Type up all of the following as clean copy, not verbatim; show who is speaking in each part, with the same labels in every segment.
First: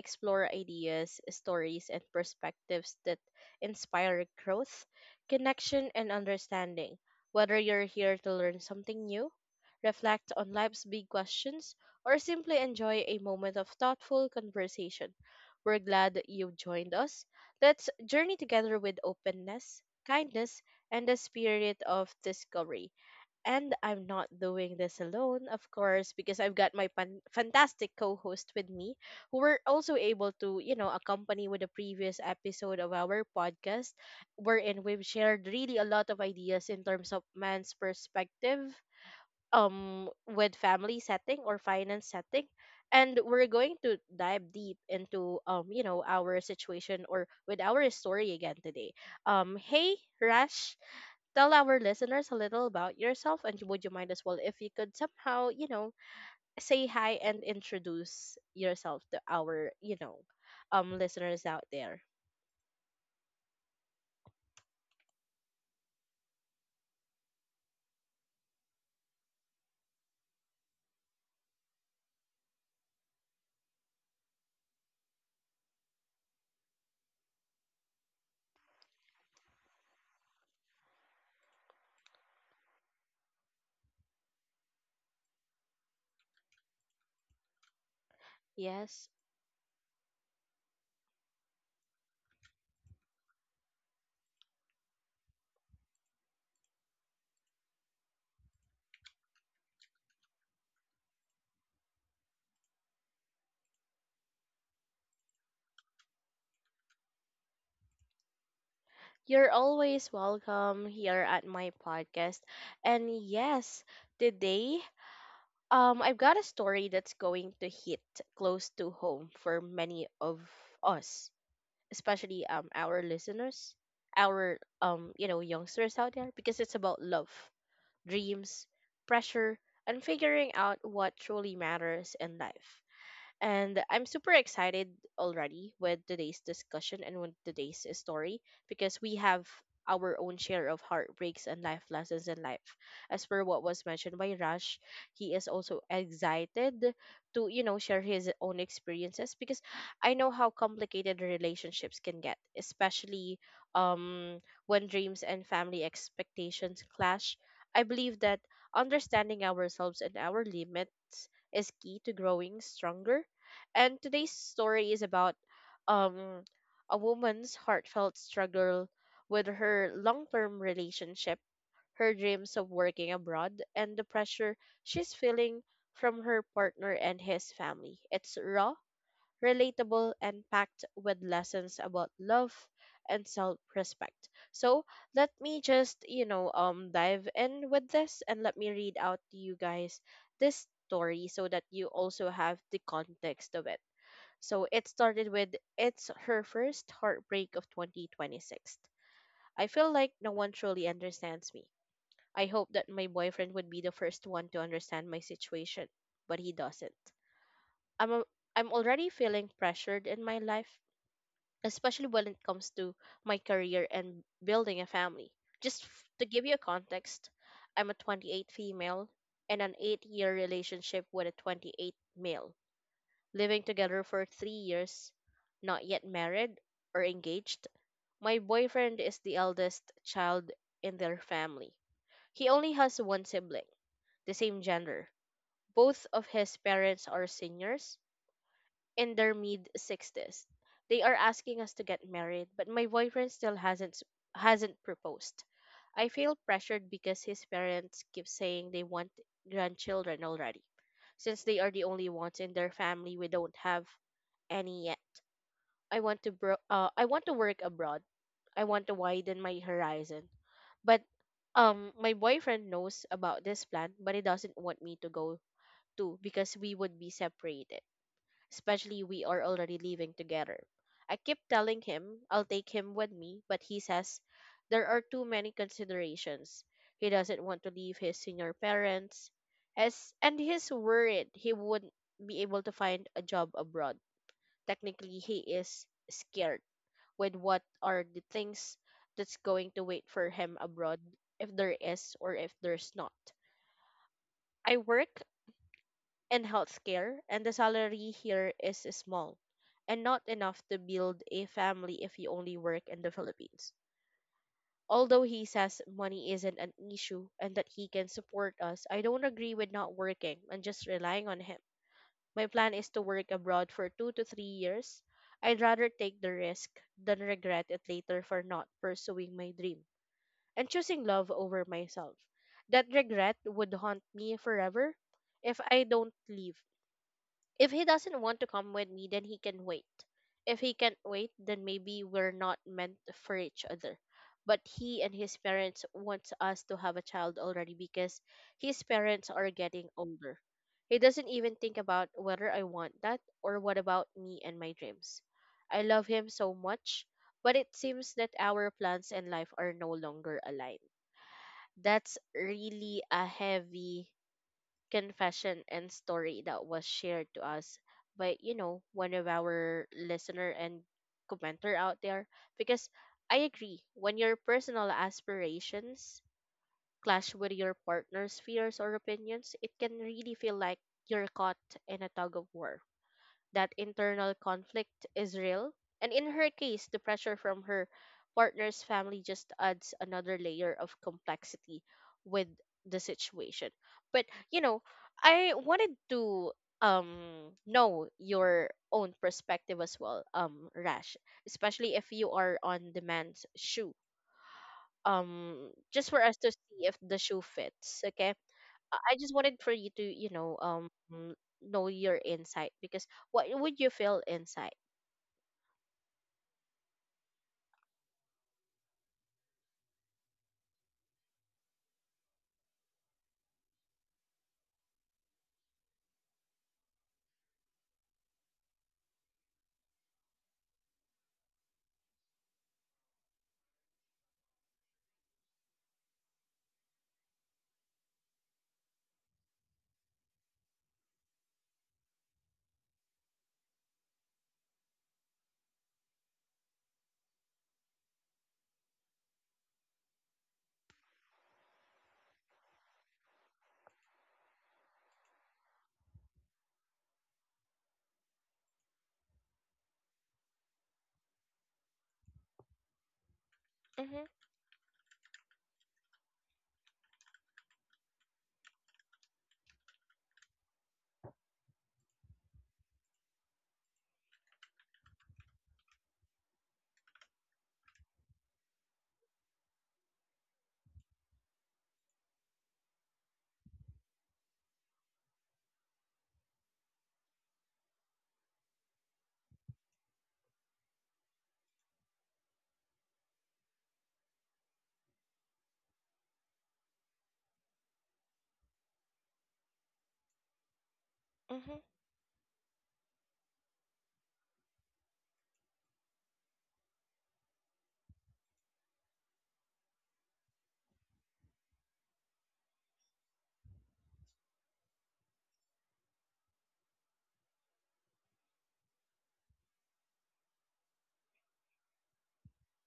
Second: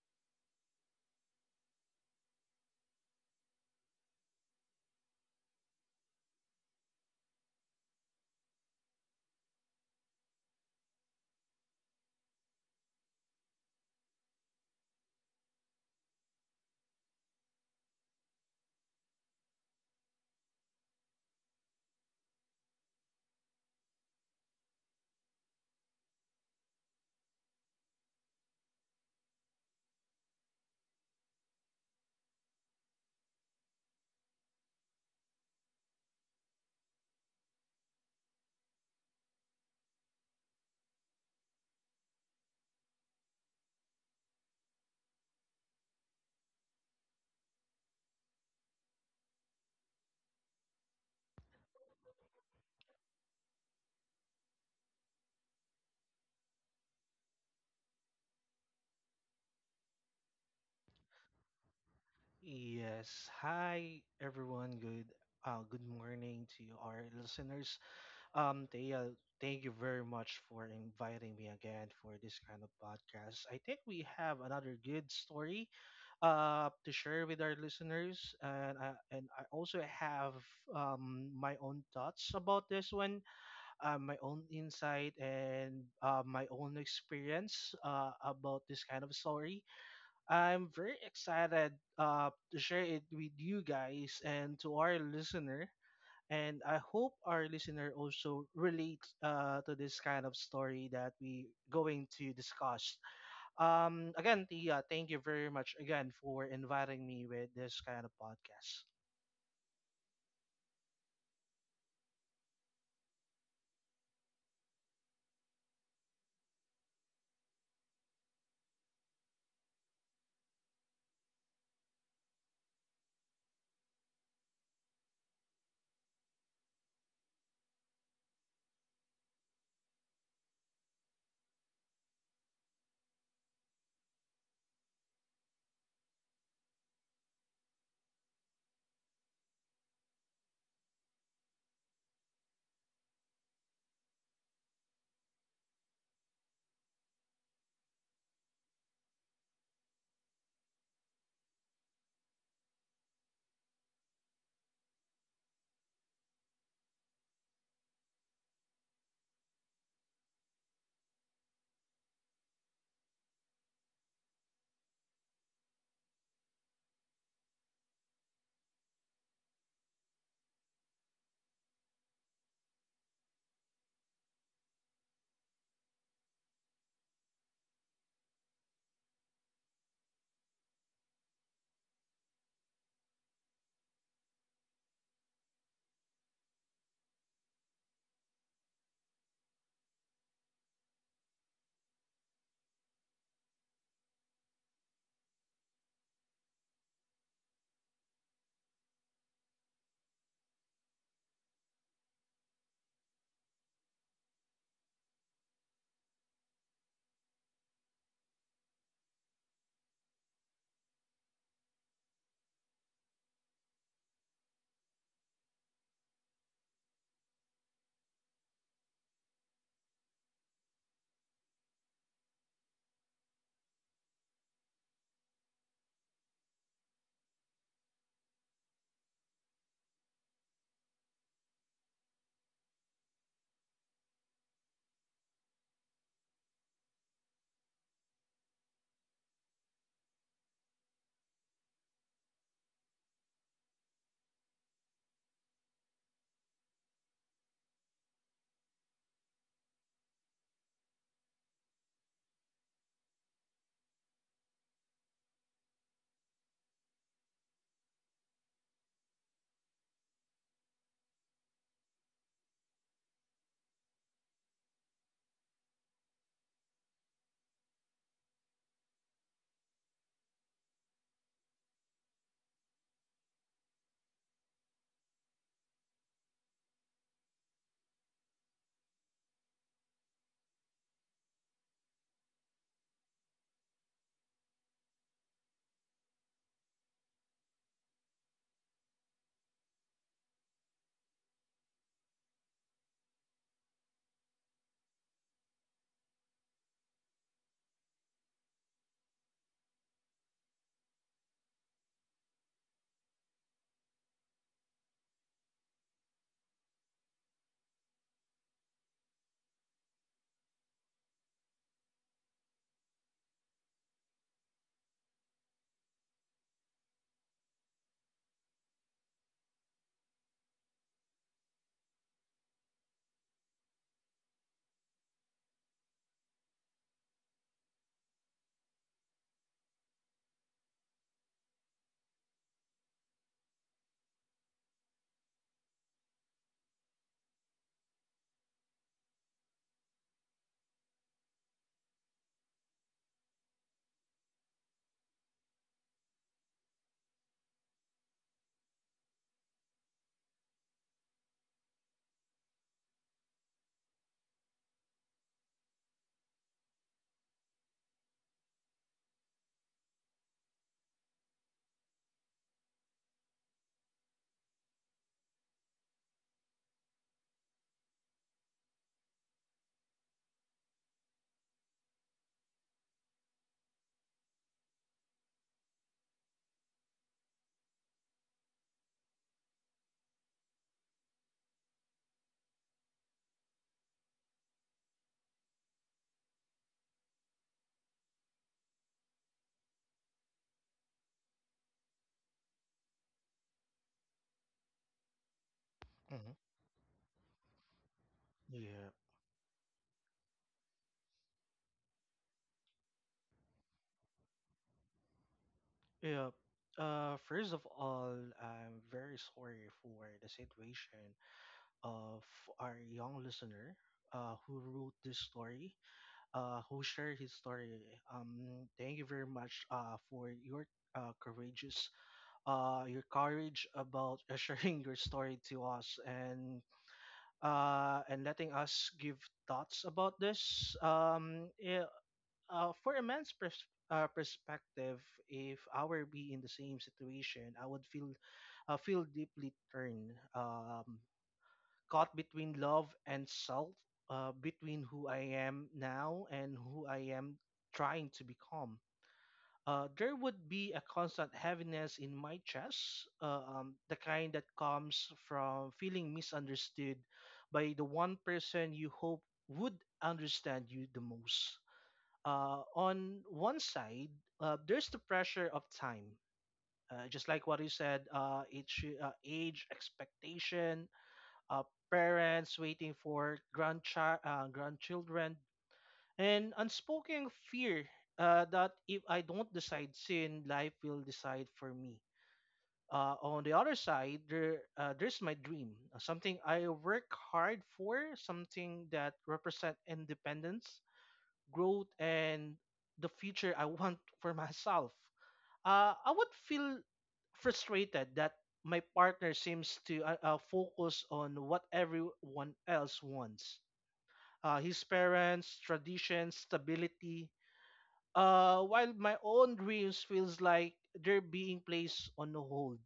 Speaker 1: explore ideas, stories, and perspectives that inspire growth, connection, and understanding. Whether you're here to learn something new, reflect on life's big questions, or simply enjoy a moment of thoughtful conversation, we're glad that you've joined us. Let's journey together with openness, kindness, and the spirit of discovery. And I'm not doing this alone, of course, because I've got my fantastic co host with me, who were also able to, accompany with the previous episode of our podcast, wherein we've shared really a lot of ideas in terms of man's perspective, with family setting or finance setting. And we're going to dive deep into, you know, our situation or with our story again today. Hey, Rash, tell our listeners a little about yourself, and would you mind as well if you could somehow, you know, say hi and introduce yourself to our, listeners out there?
Speaker 2: Yes. Hi, everyone. Good morning to you, our listeners. Thea, thank you very much for inviting me again for this kind of podcast. I think we have another good story to share with our listeners, and I also have my own thoughts about this one, my own insight, and my own experience about this kind
Speaker 1: Yes.
Speaker 2: of story. I'm very excited to share it with you guys and to our listener. And I hope our listener also relate to this kind of story that we going to discuss. Again, Tia, thank you very much again for inviting me with this kind of podcast.
Speaker 1: You're always welcome here at my podcast. And yes, today, I've got a story that's going to hit close to home for many of us, especially our listeners, our, youngsters out there, because it's about love, dreams, pressure, and figuring out what truly matters in life. And I'm super excited already with today's discussion and with today's story, because we have our own share of heartbreaks and life lessons in life. As per what was mentioned by Rush, he is also excited to, you know, share his own experiences, because I know how complicated relationships can get, especially um when dreams and family expectations clash. I believe that understanding ourselves and our limits is key to growing stronger, and today's story is about, um, a woman's heartfelt struggle with her long term relationship, her dreams of working abroad, and the pressure she's feeling from her partner and his family. It's raw, relatable, and packed with lessons about love and self respect. So let me just, dive in with this and let me read out to you guys this story so that you also have the context of it. So it started with, it's her first heartbreak of 2026. I feel like no one truly understands me. I hope that my boyfriend would be the first one to understand my situation, but he doesn't. I'm a, I'm already feeling pressured in my life, especially when it comes to my career and building a family. To give you a context, I'm a 28 female in an 8-year relationship with a 28 male, living together for 3 years, not yet married or engaged. My boyfriend is the eldest child in their family. He only has one sibling, the same gender. Both of his parents are seniors, in their mid 60s. They are asking us to get married, but my boyfriend still hasn't proposed. I feel pressured because his parents keep saying they want grandchildren already. Since they are the only ones in their family, we don't have any yet. I want to work abroad. I want to widen my horizon. But my boyfriend knows about this plan, but he doesn't want me to go too, because we would be separated, especially we are already living together. I keep telling him I'll take him with me, but he says there are too many considerations. He doesn't want to leave his senior parents, as and he's worried he wouldn't be able to find a job abroad. Technically, he is scared with what are the things that's going to wait for him abroad, if there is or if there's not. I work and healthcare, and the salary here is small and not enough to build a family if you only work in the Philippines. Although he says money isn't an issue and that he can support us, I don't agree with not working and just relying on him. My plan is to work abroad for 2 to 3 years. I'd rather take the risk than regret it later for not pursuing my dream and choosing love over myself. That regret would haunt me forever. If I don't leave, if he doesn't want to come with me, then he can wait. If he can't wait, then maybe we're not meant for each other. But he and his parents want us to have a child already because his parents are getting older. He doesn't even think about whether I want that, or what about me and my dreams. I love him so much, but it seems that our plans and life are no longer aligned. That's really a heavy confession and story that was shared to us by, you know, one of our listener and commenter out there, because I agree, when your personal aspirations clash with your partner's fears or opinions, it can really feel like you're caught in a tug of war. That internal conflict is real. And in her case, the pressure from her partner's family just adds another layer of complexity with the situation. But, you know, I wanted to know your own perspective as well, Rash, especially if you are on the man's shoe, just for us
Speaker 2: Hmm.
Speaker 1: to see if the shoe fits. Okay,
Speaker 2: Yeah,
Speaker 1: I just wanted for you to, know your insight, because what would you feel inside?
Speaker 2: yeah. First of all, I'm very sorry for the situation of our young listener who wrote this story, who shared his story. Thank you very much for your uh, courageous courage about sharing your story to us, and and letting us give thoughts about this. Yeah, for a man's perspective, if I were be in the same situation, I would feel deeply turned. Caught between love and self, between who I am now and who I am trying to become. There would be a constant heaviness in my chest, the
Speaker 1: Mm-hmm.
Speaker 2: kind that comes from feeling misunderstood by the one person you hope would understand you the most. On one side, there's the pressure of time. Just like what you said, it's age, expectation, uh, parents waiting for grandchildren, and unspoken fear that if I don't decide soon, life will decide for me. On the other side, there's my dream, something I work hard for, something that represent independence,
Speaker 1: Mm-hmm.
Speaker 2: growth, and the future I want for myself. I would feel frustrated that my partner seems to focus on what everyone else wants, his parents, traditions, stability, while my own dreams feels like they're being placed on hold.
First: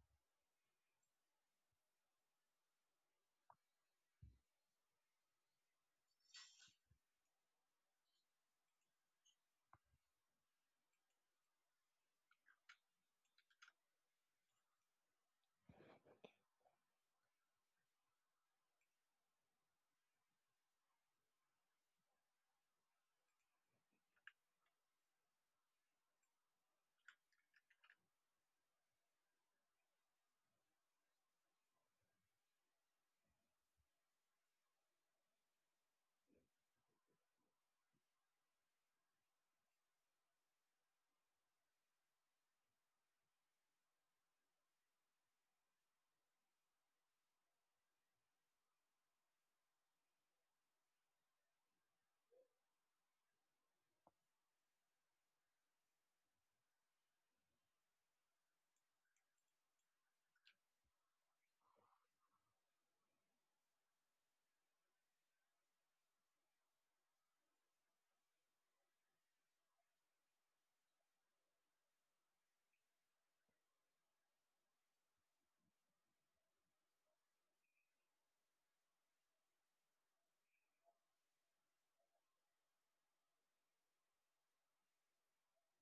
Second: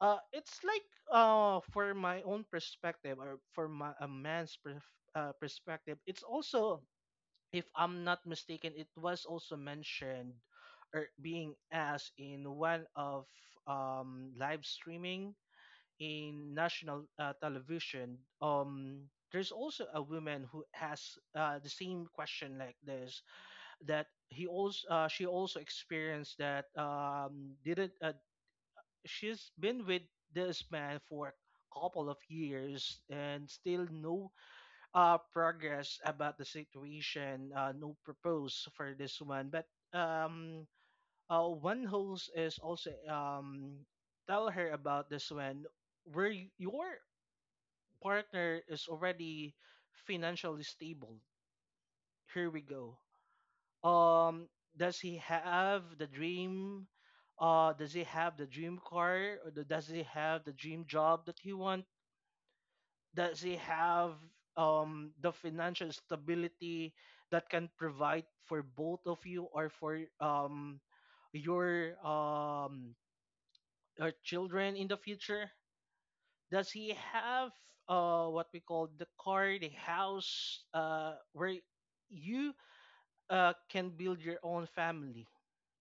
Speaker 2: It's like, for my own perspective, or for a man's perspective, it's also, if I'm not mistaken, it was also mentioned or being asked in one of live streaming in national television. There's also a woman who has the same question like this, that he also she also experienced that, didn't she's been with this man for a couple of years and still no progress about the situation, no propose for this one. But um one host is also tell her about this one, where your partner is already financially stable. Here we go. um does he have the dream does he have the dream car, or does he have the dream job that he wants? Does he have the financial stability that can provide for both of you, or for your um your children in the future? Does he have, what we call, the car, the house, where you can build your own family,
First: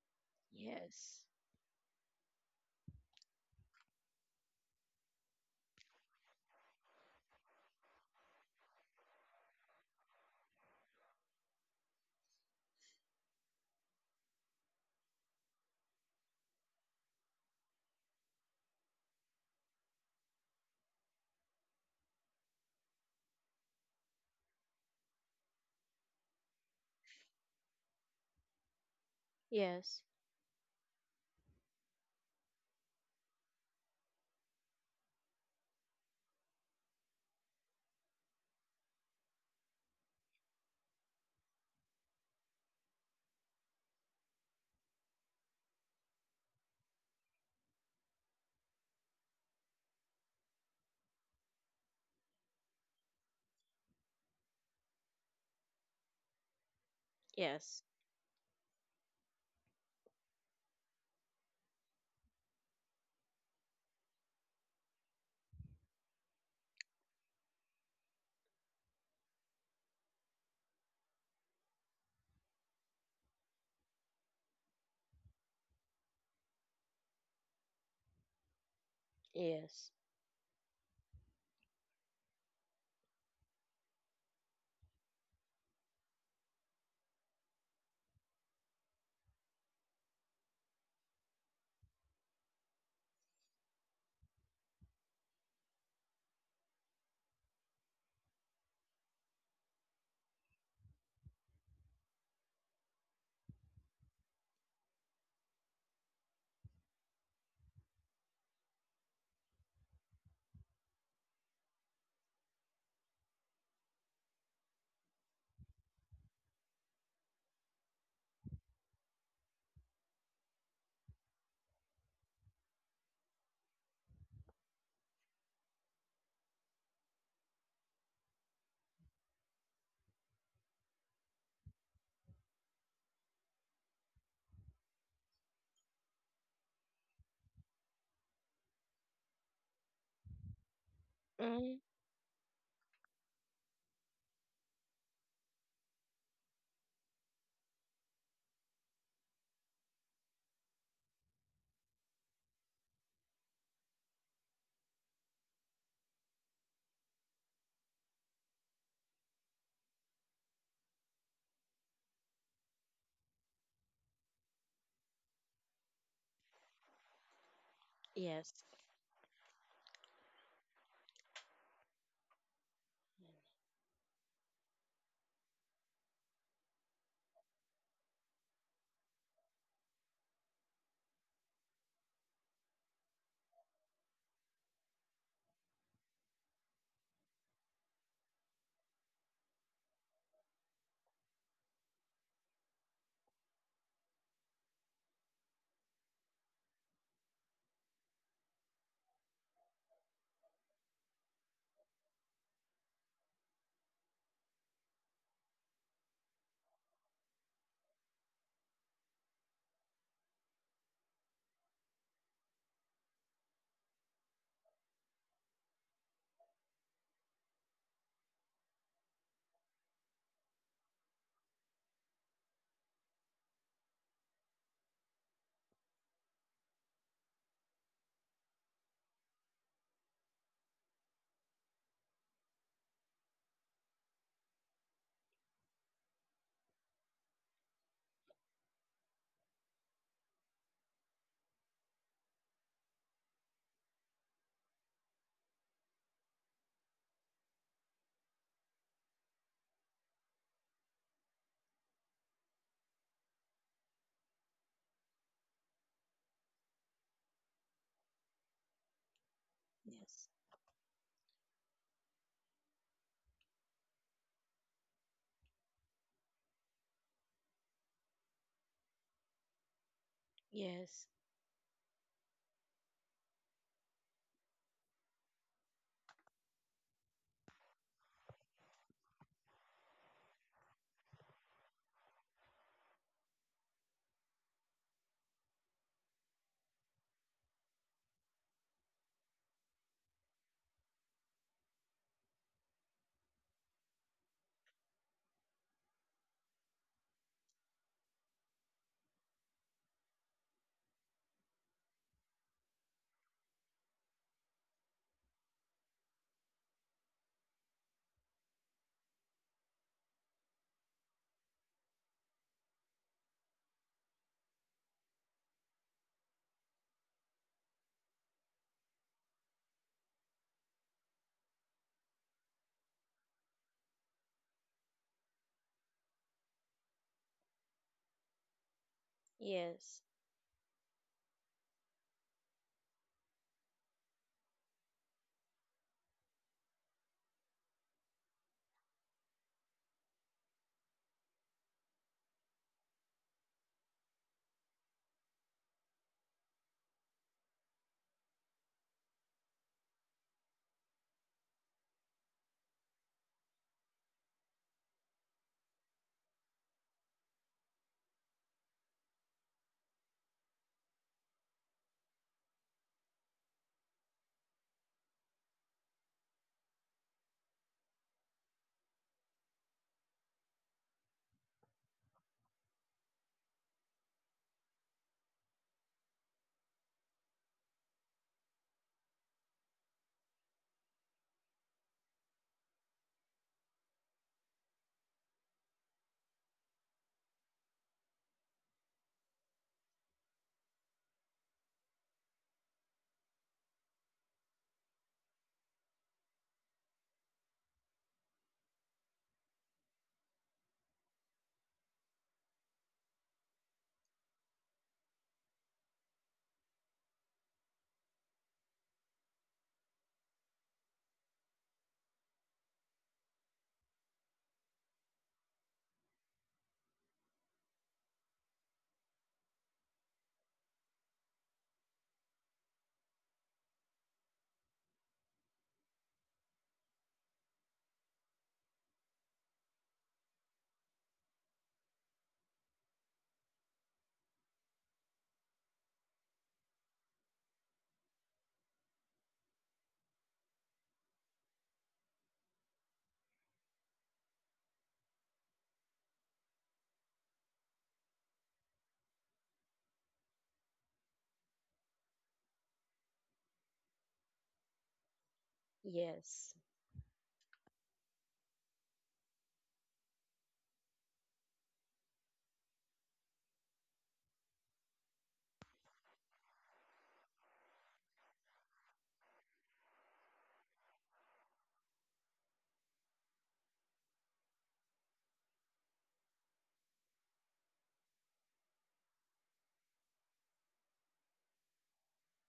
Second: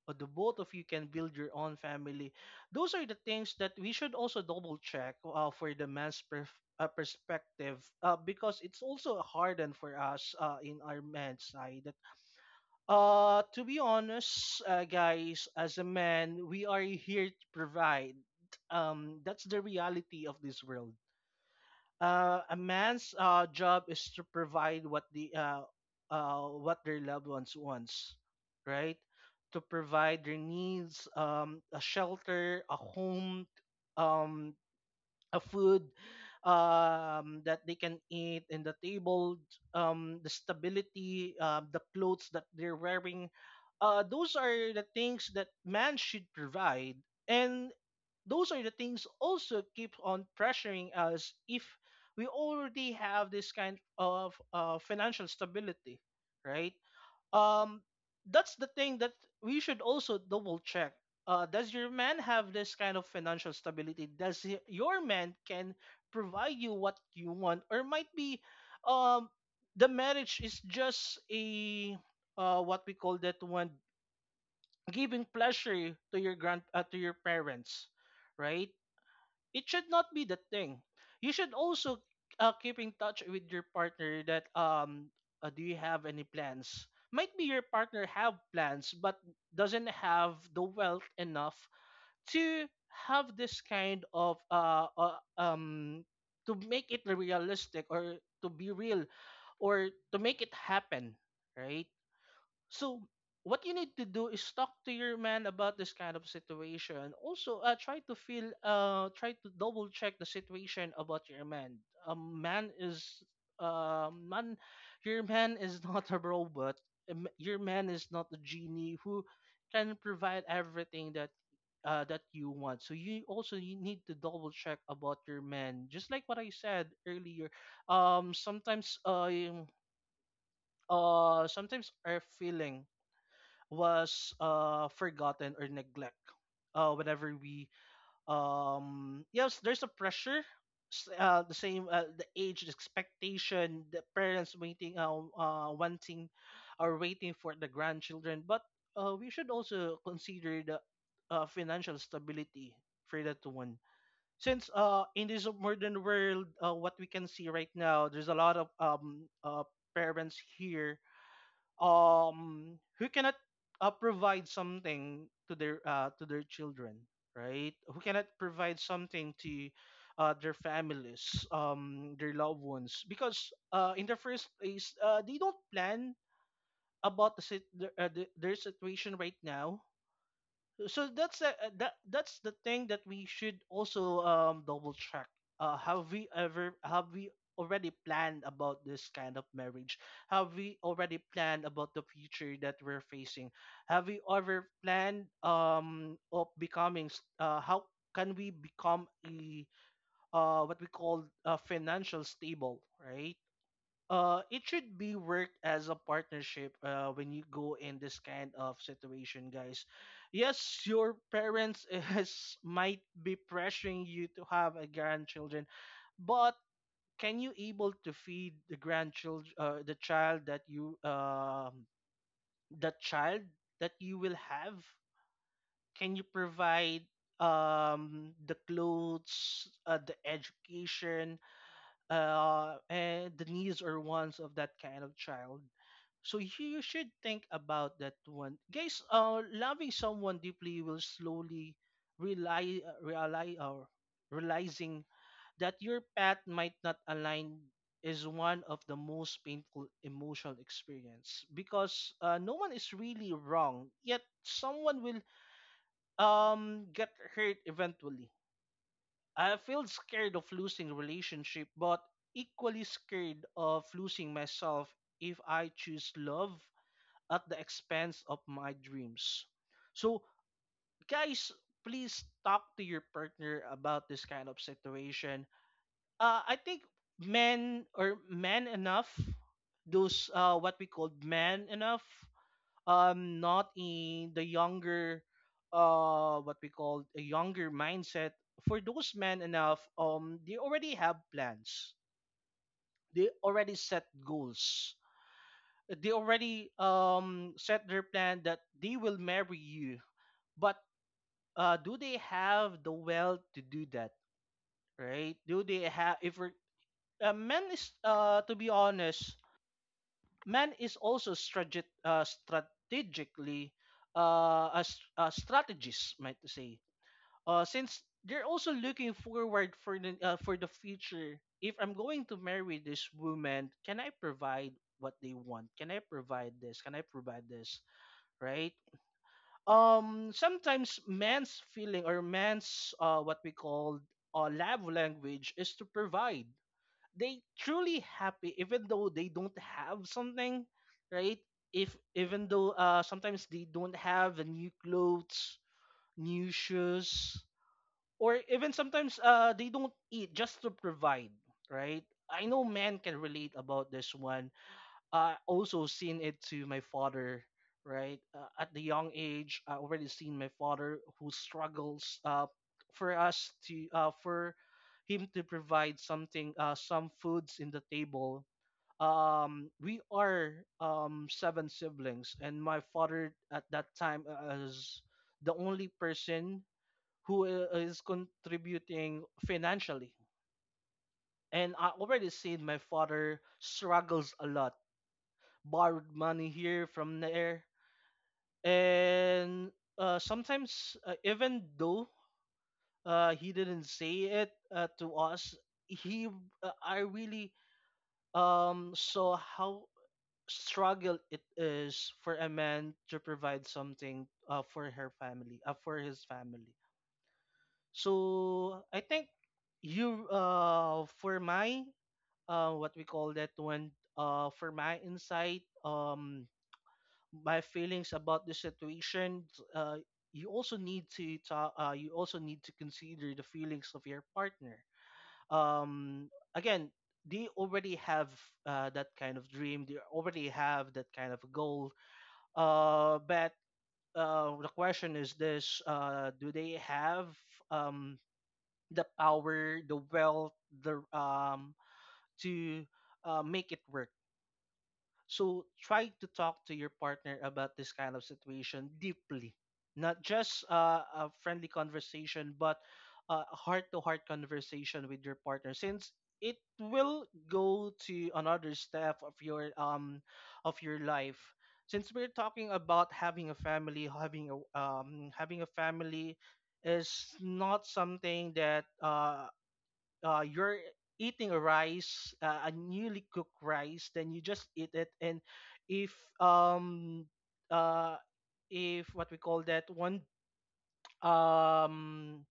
Speaker 2: or the both of you can
Speaker 1: Yes.
Speaker 2: build your own family. Those are the things that we should also double check, for the man's perspective, because it's also hardened for us, in our men's side. To be honest, guys, as a man, we are here to provide. That's the reality of this world. A man's job is to provide what their loved ones wants, right? To
Speaker 1: Yes.
Speaker 2: provide their needs: a shelter, a home, um, a food that they can eat, in the table, the stability, the clothes that they're wearing. Those are the things that man should provide, and those are the things also keep on pressuring us, if we already have this kind of financial stability, right? um
Speaker 1: Yes.
Speaker 2: that's the thing that we should also double check, does your man have this kind of financial stability? Your man can provide you what you want? Or might be um the marriage is just a, what we call that one, giving pleasure to your grand to your parents, right? It should
Speaker 1: Yes.
Speaker 2: not be that thing. You should also keep in touch with your partner, that, do you have any plans? Might be your partner have plans, but doesn't have the wealth enough to have this kind of, to make it realistic, or to be real, or to make it happen, right? So what you need to do is talk to your man about this kind of situation. Also, try to double check the situation about your man. A man is, uh, man, your man is not a robot. Your man is not a genie who can provide everything that you want. So you need to double check about your man. Just like what I said earlier, um, sometimes uh, um, sometimes our feeling was forgotten or neglect, whenever we, yes, there's a pressure, the
Speaker 1: Mm-hmm.
Speaker 2: same, the age, the expectation, the parents waiting wanting or waiting for the grandchildren. But we should also consider the, financial stability for that one, since in this modern world, what we can see right now, there's a lot of parents here, who cannot provide something to their children, right? Who cannot
Speaker 1: Yes.
Speaker 2: provide something to their families, their loved ones, because in the first place they don't plan about their situation right now. So that's the thing that we should also double check, have we already planned about this kind of marriage? Have we already planned about the future that we're facing? Have we ever planned, of becoming, how can we become a, what we call, a financial stable, right? It should be worked as a partnership, when you go in this kind of situation, guys. Yes, your parents is might be pressuring you to have a grandchildren, but can you able to feed the child that you will have? Can you provide, the clothes, the education, and the needs or wants of that kind of child. So you should think about that one, guys. Loving someone deeply will slowly rely, rely or realizing that your path might not align, is one of the most painful emotional experience, because no one is really wrong, yet someone will get hurt eventually. I feel
Speaker 1: Yes.
Speaker 2: scared of losing relationship, but equally scared of losing myself if I choose love at the expense of my dreams. So,
Speaker 1: Yes.
Speaker 2: guys, please talk to your partner about this kind of situation. I think, men or men enough, those, what we call men enough, not in the younger, what we call a younger mindset. For those men enough, they already have plans, they already set goals, they already set their plan that they will marry you. But do they have the wealth to do that, right? Do they have, if we're, men is to be honest, man is also strategic strategically a, s- a strategist, might say. Since they're also looking forward for the future. If I'm going to marry this woman, can I provide what they want? Can I provide this? Can I provide this? Right?
Speaker 1: Yes.
Speaker 2: Sometimes man's feeling, or man's, what we call, love language, is to provide. They truly happy even though they don't have something, right? If, even though, sometimes they don't have the new clothes, new shoes, or even sometimes they don't eat, just to provide, right? I know men can relate about this one. I also seen it to my father, right? At the young age, I already seen my father who struggles, for him to provide something, some foods in the table. We are seven siblings, and my father at that time, is the only person who is contributing financially. And I already seen my father struggles a lot, borrowed money here from there, and sometimes, even though he didn't say it to us, he I really saw how struggle it is for a man to provide something, for her family, for his family. So I think you for my, what we call that one, for my insight, my feelings about the situation. uh, you also need to talk. You also need to consider the feelings of your partner. um, Again, they already have that kind of dream. They already have that kind of goal. But the question is this: do they have um, the power, the wealth, the to make it work. So try to talk to your partner about this kind of situation deeply, not just a friendly conversation, but a heart-to-heart conversation with your partner, since it
Speaker 1: Yes.
Speaker 2: will go to another step of your life. Since we're talking about having a family, having a family is not something that you're eating a rice, a newly cooked rice. Then you just eat it. And if um uh if what we call that one, um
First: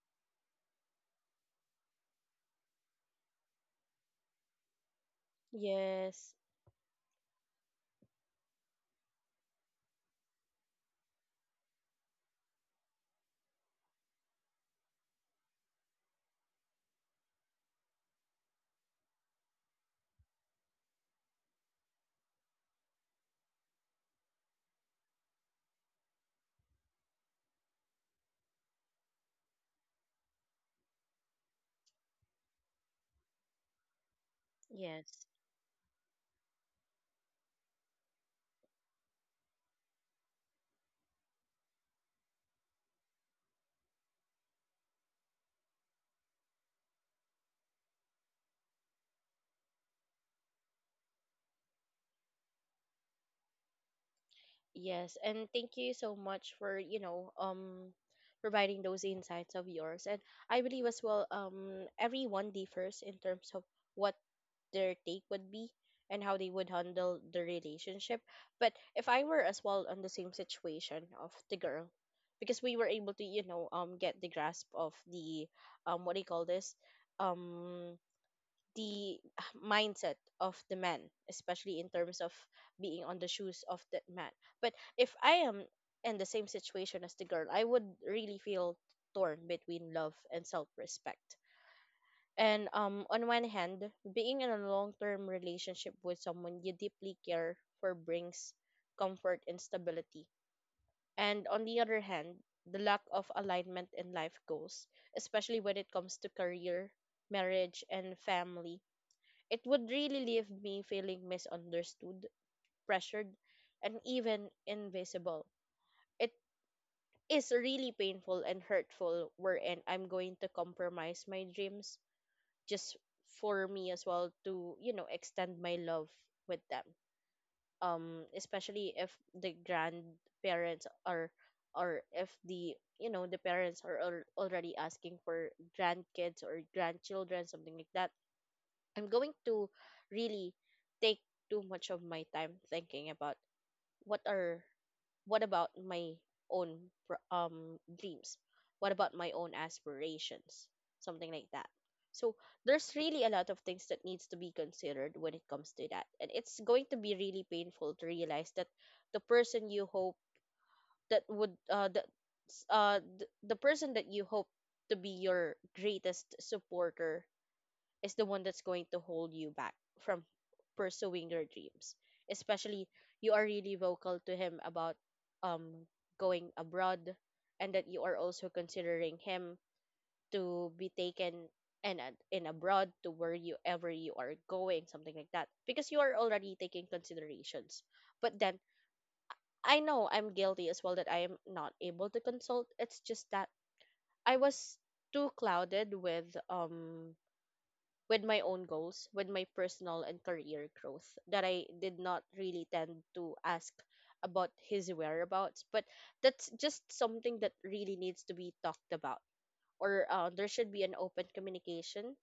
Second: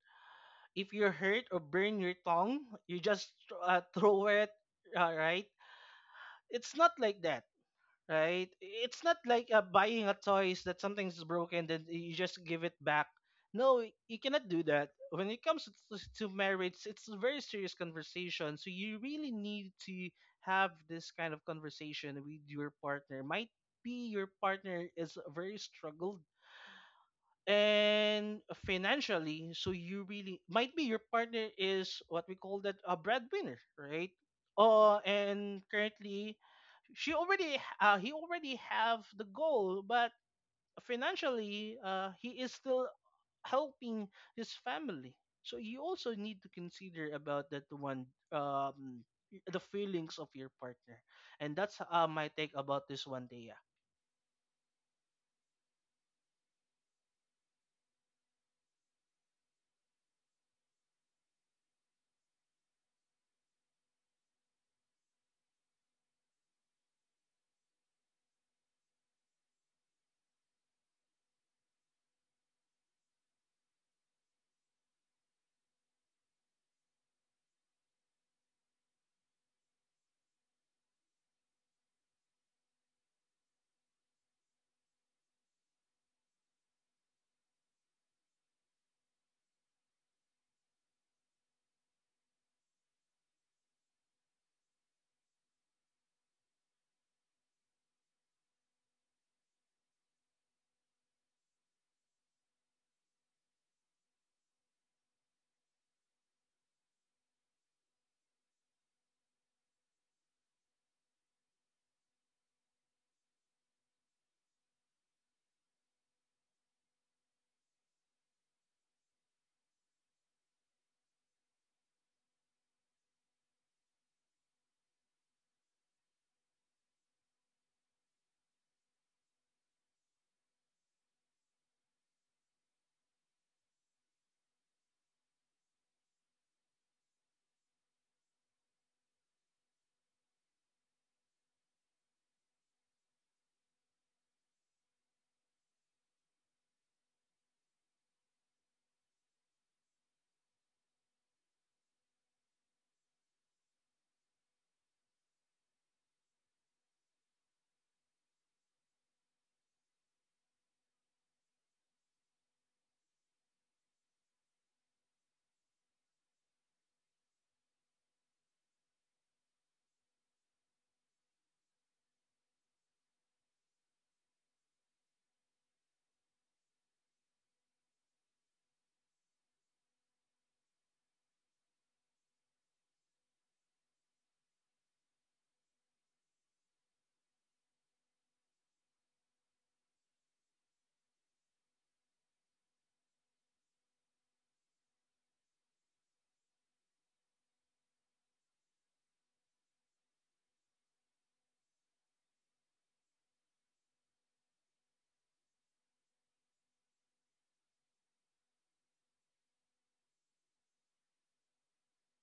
Speaker 2: if you hurt or burn your tongue, you just throw it. Right?
Speaker 1: Yes.
Speaker 2: It's not like that, right? It's not like buying a toys that something's broken, then you just give it back. No, you cannot do that. When it comes to marriage, it's a very serious conversation. So you really need to have this kind of conversation with your partner. Might be your partner is very struggled and financially, so you really might be your partner is what we call that a breadwinner, right? Oh,
Speaker 1: Yes.
Speaker 2: and currently, she already he already have the goal, but financially, he is still helping his family. So you also need to consider about that one. um, the feelings of your partner. And that's my take about this one day.
Speaker 1: Yes, and thank you so much for, you know, providing those insights of yours. And I believe as well, everyone differs in terms of what their take would be and how they would handle the relationship. But if I were as well on the same situation of the girl, because we were able to, you know, get the grasp of the, what do you call this? Um the mindset of the man, especially in terms of being on the shoes of that man. But if I am in the same situation as the girl, I would really feel torn between love and self respect. And on one hand, being in a long term relationship with someone you deeply care for brings comfort and stability. And on the other hand, the lack of alignment in life goals, especially when it comes to career, marriage, and family, it would really leave me feeling misunderstood, pressured, and even invisible. It is really painful and hurtful, wherein I'm going to compromise my dreams just for me as well to, you know, extend my love with them. Especially if the grandparents are, or if the, you know, the parents are already asking for grandkids or grandchildren, something like that, I'm going to really take too much of my time thinking about what are, what about my own dreams? What about my own aspirations? Something like that. So there's really a lot of things that needs to be considered when it comes to that, and it's going to be really painful to realize that the person you hope that would the, the person that you hope to be your greatest supporter is the one that's going to hold you back from pursuing your dreams. Especially, you are really vocal to him about um going abroad, and that you are also considering him to be taken and in abroad to where you ever you are going, something like that. Because you are already taking considerations. But then, I know I'm guilty as well that I am not able to consult. It's just that I was too clouded with my own goals, with my personal and career growth, that I did not really tend to ask about his whereabouts. But that's just something that really needs to be talked about, or there should be an open communication,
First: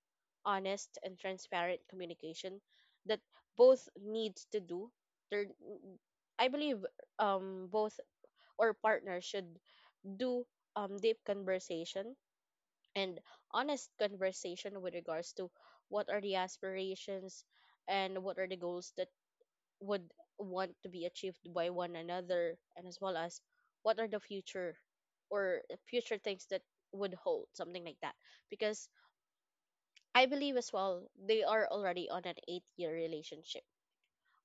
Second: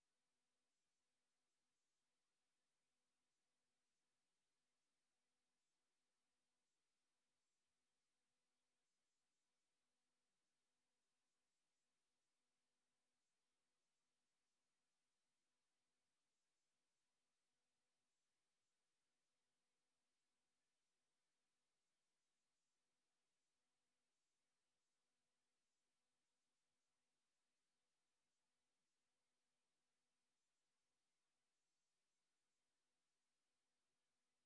Speaker 1: honest and transparent communication that both needs to do. There, I believe both or partners should do deep conversation and honest conversation with regards to what are the aspirations and what are the goals that would want to be achieved by one another, and as well as what are the future or future things that would hold, something like that. Because I believe as well, they are already on an 8 year relationship.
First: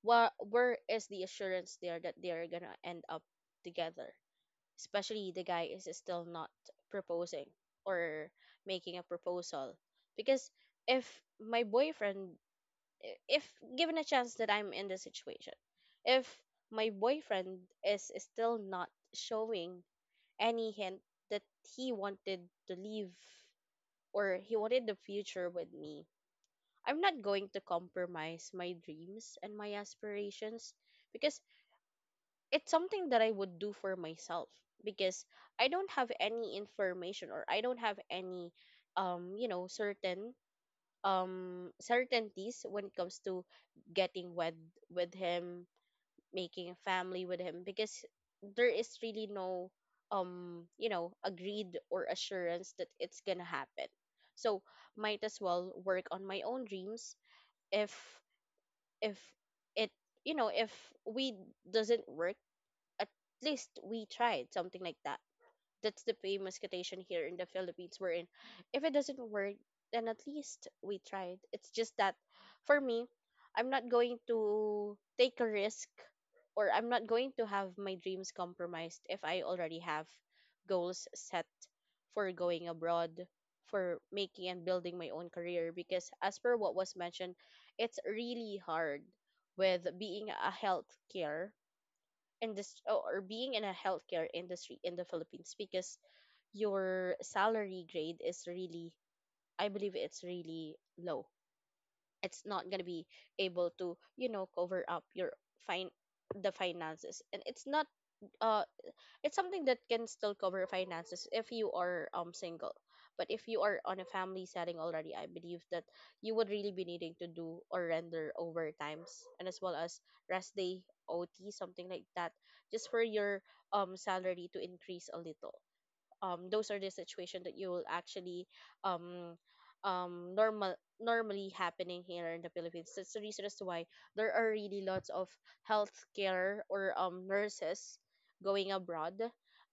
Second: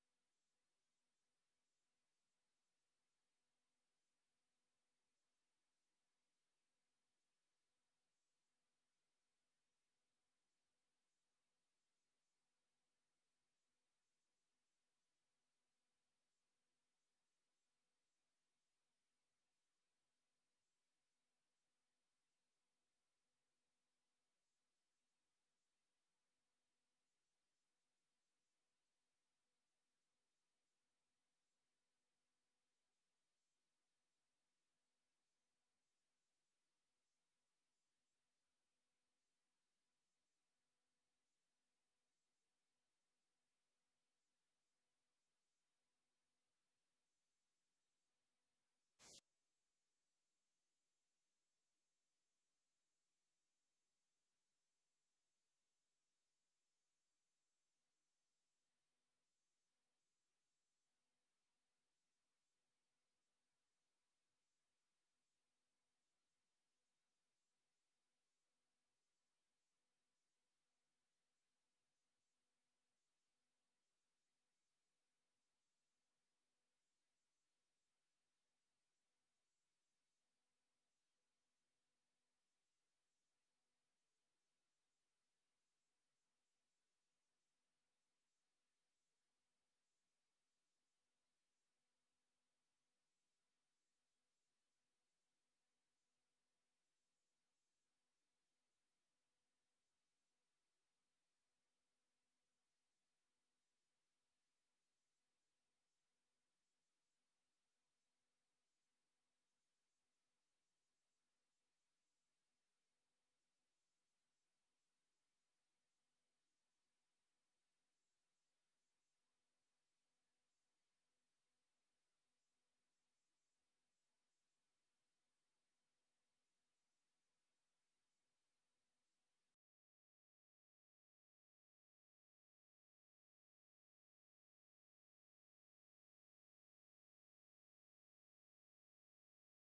Speaker 1: Where is the assurance there that they are gonna end up together, especially the guy is still not proposing or making a proposal? Because if my boyfriend if given a chance that I'm in the situation, if my boyfriend is still not showing any hint that he wanted to leave or he wanted the future with me, I'm not going to compromise my dreams and my aspirations, because it's something that I would do for myself. Because I don't have any information, or I don't have any certain certainties when it comes to getting wed with him, making a family with him, because there is really no agreed or assurance that it's gonna happen. So might as well work on my own dreams. If if it you know if we doesn't work, at least we tried, something like that. That's the famous quotation here in the Philippines, we're in if it doesn't work, then at least we tried. It's just that for me, I'm not going to take a risk, or I'm not going to have my dreams compromised if I already have goals set for going abroad, for making and building my own career. Because as per what was mentioned, it's really hard with being a healthcare industry, or being in a healthcare industry in the Philippines, because your salary grade is really, I believe, it's really low. It's not going to be able to, you know, cover up your fine the finances. And it's not, uh it's something that can still cover finances if you are single, but if you are on a family setting already, I believe that you would really be needing to do or render overtimes, and as well as rest day OT, something like that, just for your salary to increase a little. Those are the situation that you will actually um, normally happening here in the Philippines. That's the reason as to why there are really lots of healthcare or nurses going abroad,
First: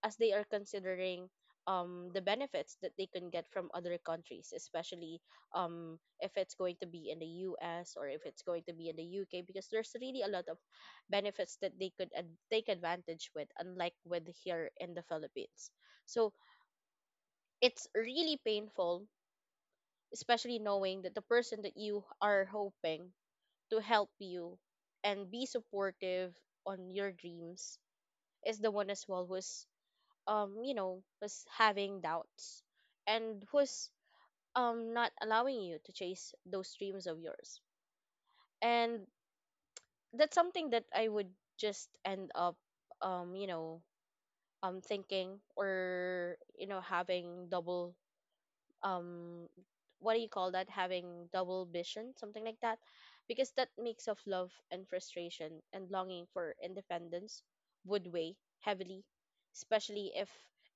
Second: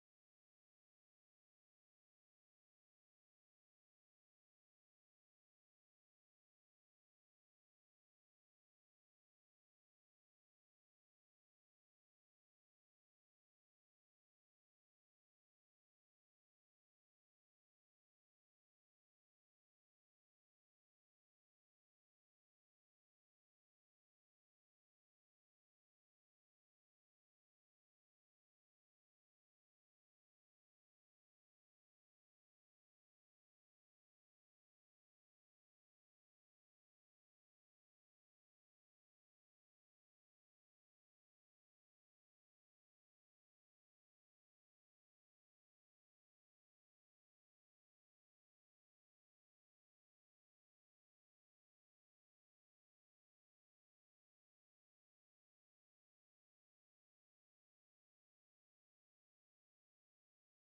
Speaker 1: as they are considering the benefits that they can get from other countries, especially if it's going to be in the US, or if it's going to be in the UK, because there's really a lot of benefits that they could take advantage with, unlike with here in the Philippines. So it's really painful, especially knowing that the person that you are hoping to help you and be supportive on your dreams is the one as well who's was having doubts, and who's not allowing you to chase those dreams of yours. And that's something that I would just end up um you know thinking, or having double um what do you call that, having double vision, something like that. Because that mix of love and frustration and longing for independence would weigh heavily, especially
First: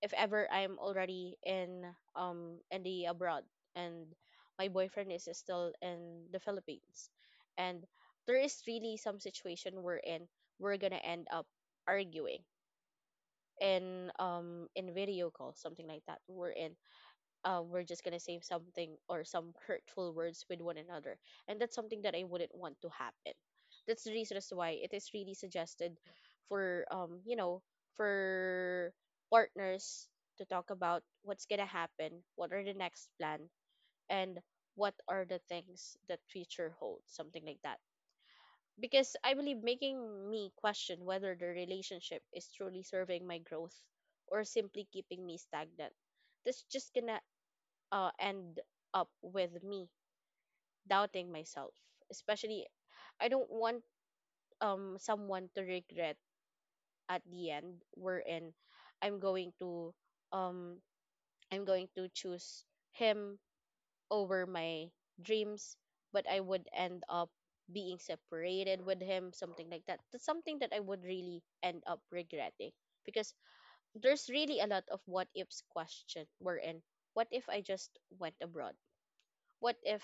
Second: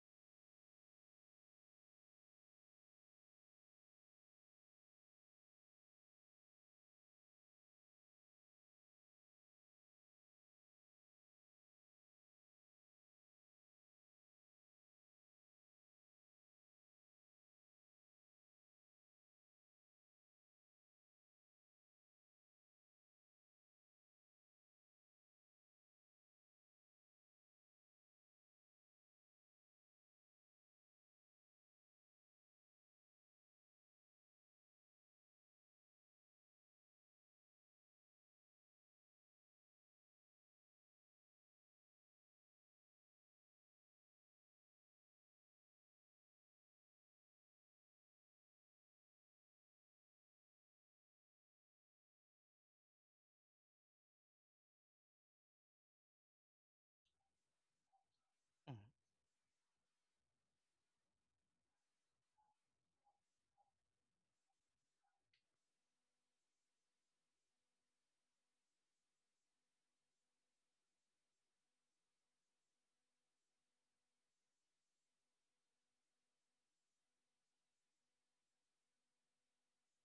Speaker 1: if ever I'm already in the abroad, and my boyfriend is still in the Philippines, and there is really some situation we're in, we're gonna end up arguing in video call, something like that, we're in we're just gonna say something or some hurtful words with one another, and that's something that I wouldn't want to happen. That's the reason as to why it is really suggested for for partners to talk about what's gonna happen, what are the next plan, and what are the things that future holds, something like that. Because I believe making me question whether the relationship is truly serving my growth or simply keeping me stagnant, that's just gonna end up with me doubting myself. Especially, I don't want someone to regret at the end, wherein I'm going to um I'm going to choose him over my dreams, but I would end up being separated with him, something like that. That's something that I would really end up regretting, because there's really a lot of what ifs question, wherein what if I just went abroad? What if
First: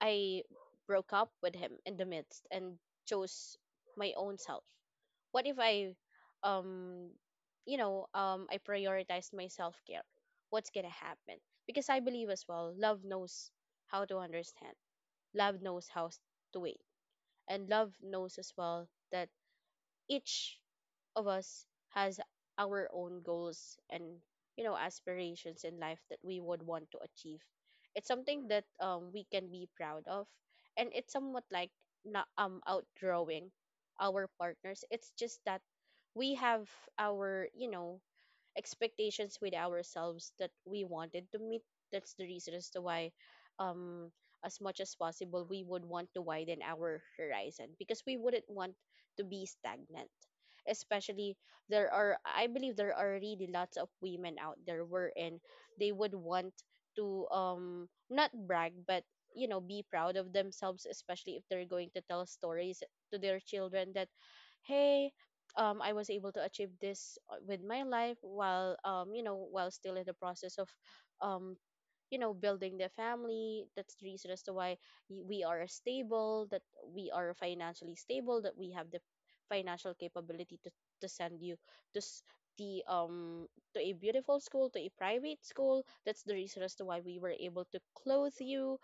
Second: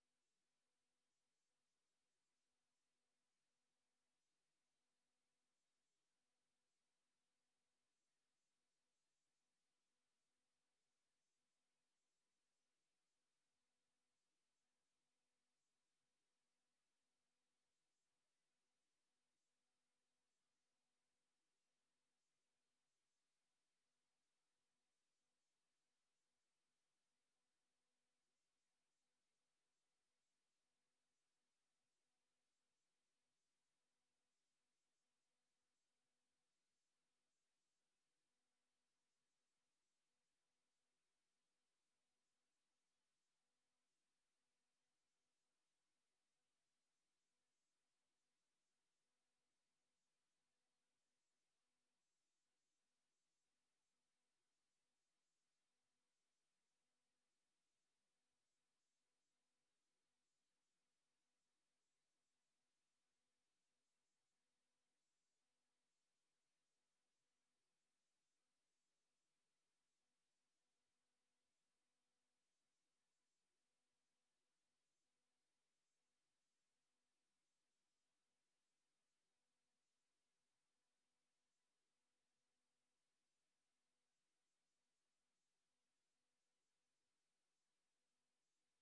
Speaker 1: I broke up with him in the midst and chose my own self? What if I um I prioritized my self-care? What's going to happen? Because I believe as well, love knows how to understand. Love knows to wait. And love knows as well that each of us has our own goals and aspirations in life that we would want to achieve. It's something that we can be proud of, and it's somewhat like not outgrowing our partners. It's just that we have our, expectations with ourselves that we wanted to meet. That's the reason as to why, um, as much as possible, we would want to widen our horizon, because we wouldn't want to be stagnant. Especially, there are, I believe, there are really lots of women out there wherein they would want to, not brag, but you know, be proud of themselves, especially if they're going to tell stories to their children that hey, I was able to achieve this with my life, while you know, while still in the process of um, you know, building the family. That's the reason as to why we are stable, that we are financially stable, that we have the financial capability to send you to s- the to a beautiful school, to a private school. That's the reason as to why we were able to clothe you,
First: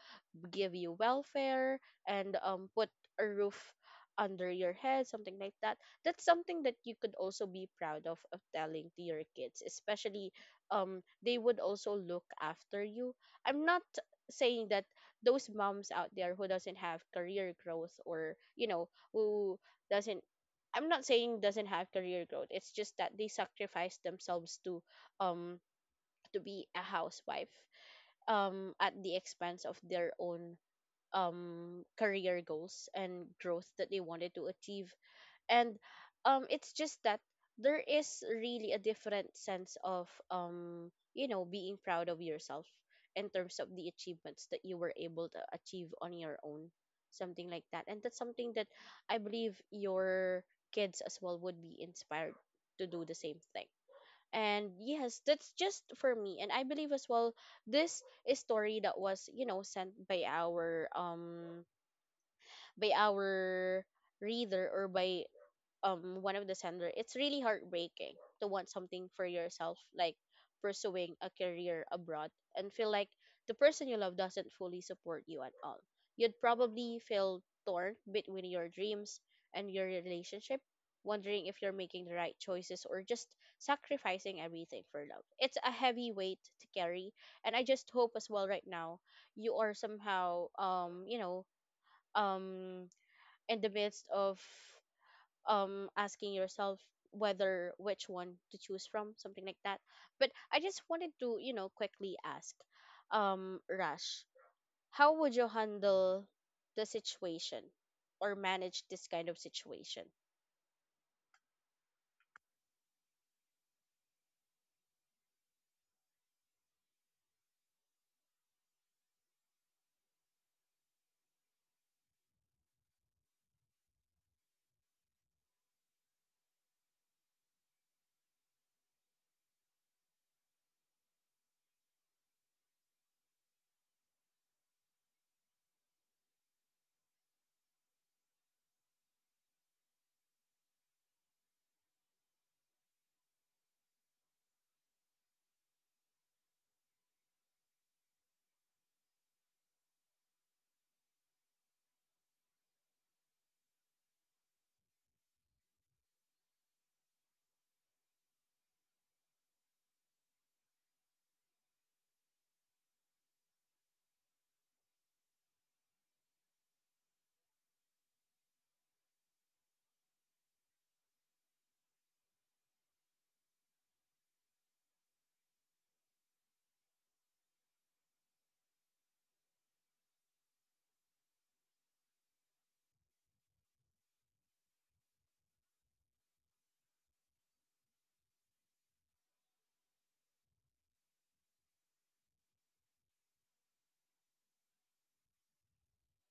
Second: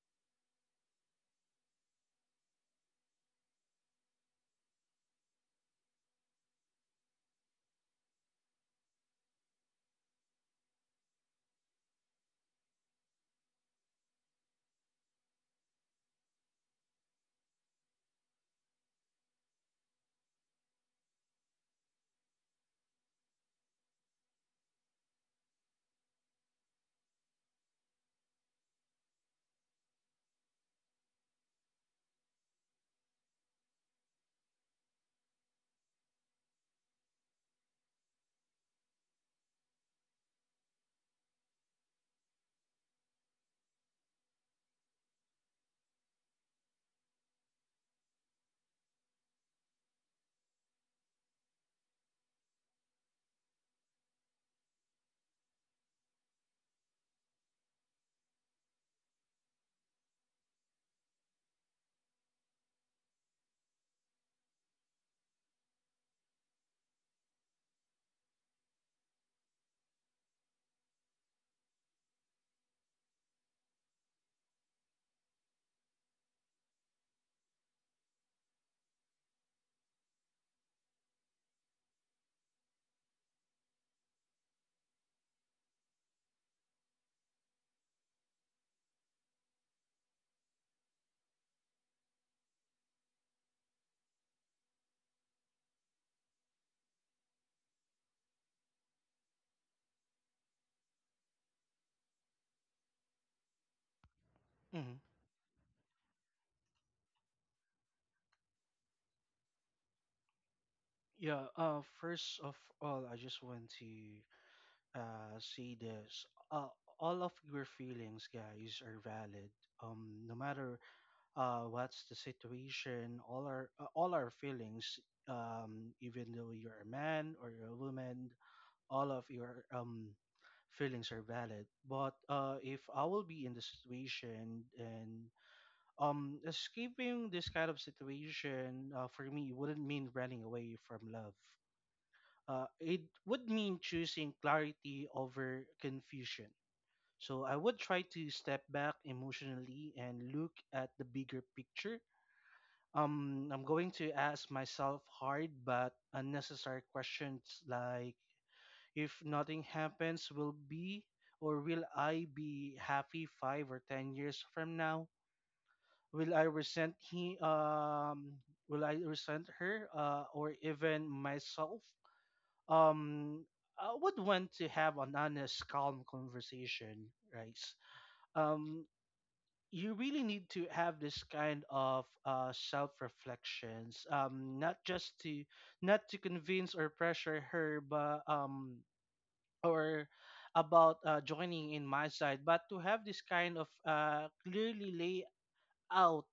Speaker 1: give you welfare, and put a roof under your head, something like that. That's something that you could also be proud of telling to your kids, especially they would also look after you. I'm not saying that those moms out there who doesn't have career growth, or you know, who doesn't I'm not saying doesn't have career growth. It's just that they sacrifice themselves um to be a housewife, at the expense of their own career goals and growth that they wanted to achieve. And it's just that there is really a different sense of being proud of yourself, in terms of the achievements that you were able to achieve on your own, something like that. And that's something that I believe your kids as well would be inspired to do the same thing. And yes, that's just for me, and I believe as well, this is story that was, you know, sent by our by our reader, or by one of the sender. It's really heartbreaking to want something for yourself, like pursuing a career abroad, and feel like the person you love doesn't fully support you at all. You'd probably feel torn between your dreams and your relationship, wondering if you're making the right choices or just sacrificing everything for love. It's a heavy weight to carry, and I just hope as well right now you are somehow um in the midst of asking yourself whether which one to choose from, something like that. But I just wanted to, you know, quickly ask, Rash,
Speaker 2: Mm-hmm.
Speaker 1: how would you handle the situation or manage this kind of situation?
Speaker 2: Yeah, first of all, I just want to say this: uh, all of your feelings, guys, are valid. No matter what's the situation, all our feelings, even though you're a man or you're a woman, all of your feelings are valid. But if I will be in the situation, and escaping this kind of situation, for me, wouldn't mean running away from love. It would mean choosing clarity over confusion. So I would try to step back emotionally and look at the bigger picture. I'm going to ask myself hard but unnecessary questions, like, if nothing happens, will I be happy 5 or 10 years from now? Will I resent he um will I resent her, or even myself? Um, I would want to have an honest, calm conversation, right? Um you really need to have this kind of self reflections, not just to, not to convince or pressure her, but or about joining in my side, but to have this kind of clearly lay out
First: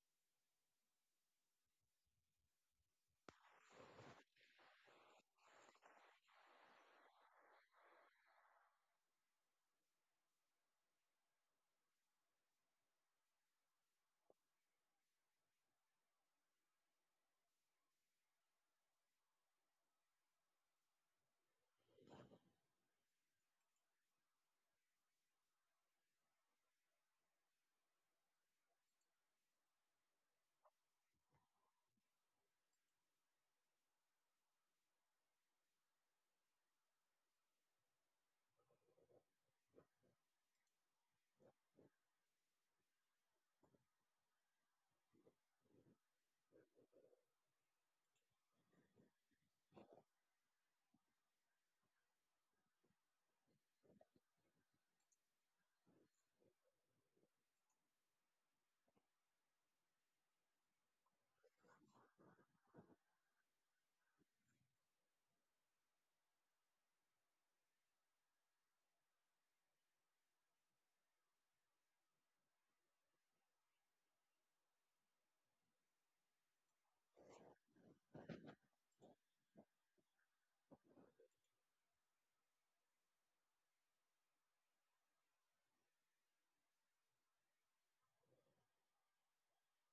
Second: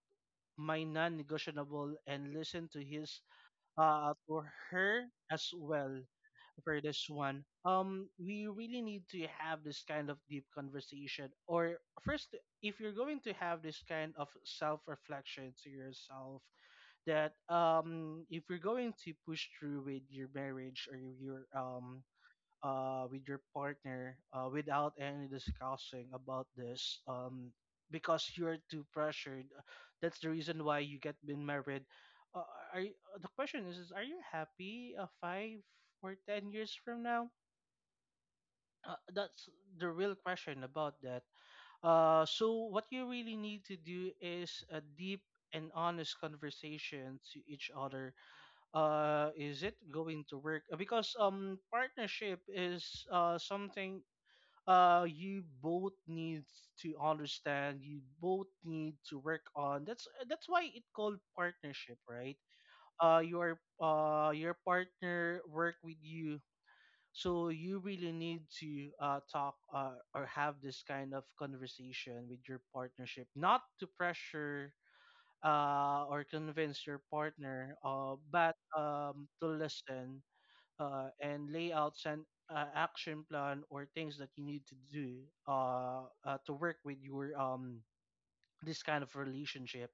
Speaker 2: my non-negotiable and listen to his, to her, as well, for this one. We really need to have this kind of deep conversation. Or first, if you're going to have this kind of self-reflection to yourself, that if you're going to push through with your marriage or with your partner, without any discussing about this, because you're too pressured. That's the reason why you get been married. Uh, the question is, are you happy, 5 or 10 years from now? That's the real question about that. So what you really need to do is a deep and honest conversation to each other. Is it going to work? Because partnership is something, you both needs to understand, you both need to work on. That's why it called partnership, right? Your partner work with you. So you really need to talk, or have this kind of conversation with your partnership, not to pressure, or convince your partner, but to listen, and layouts and action plan or things that you need to do, to work with your, this kind of relationship.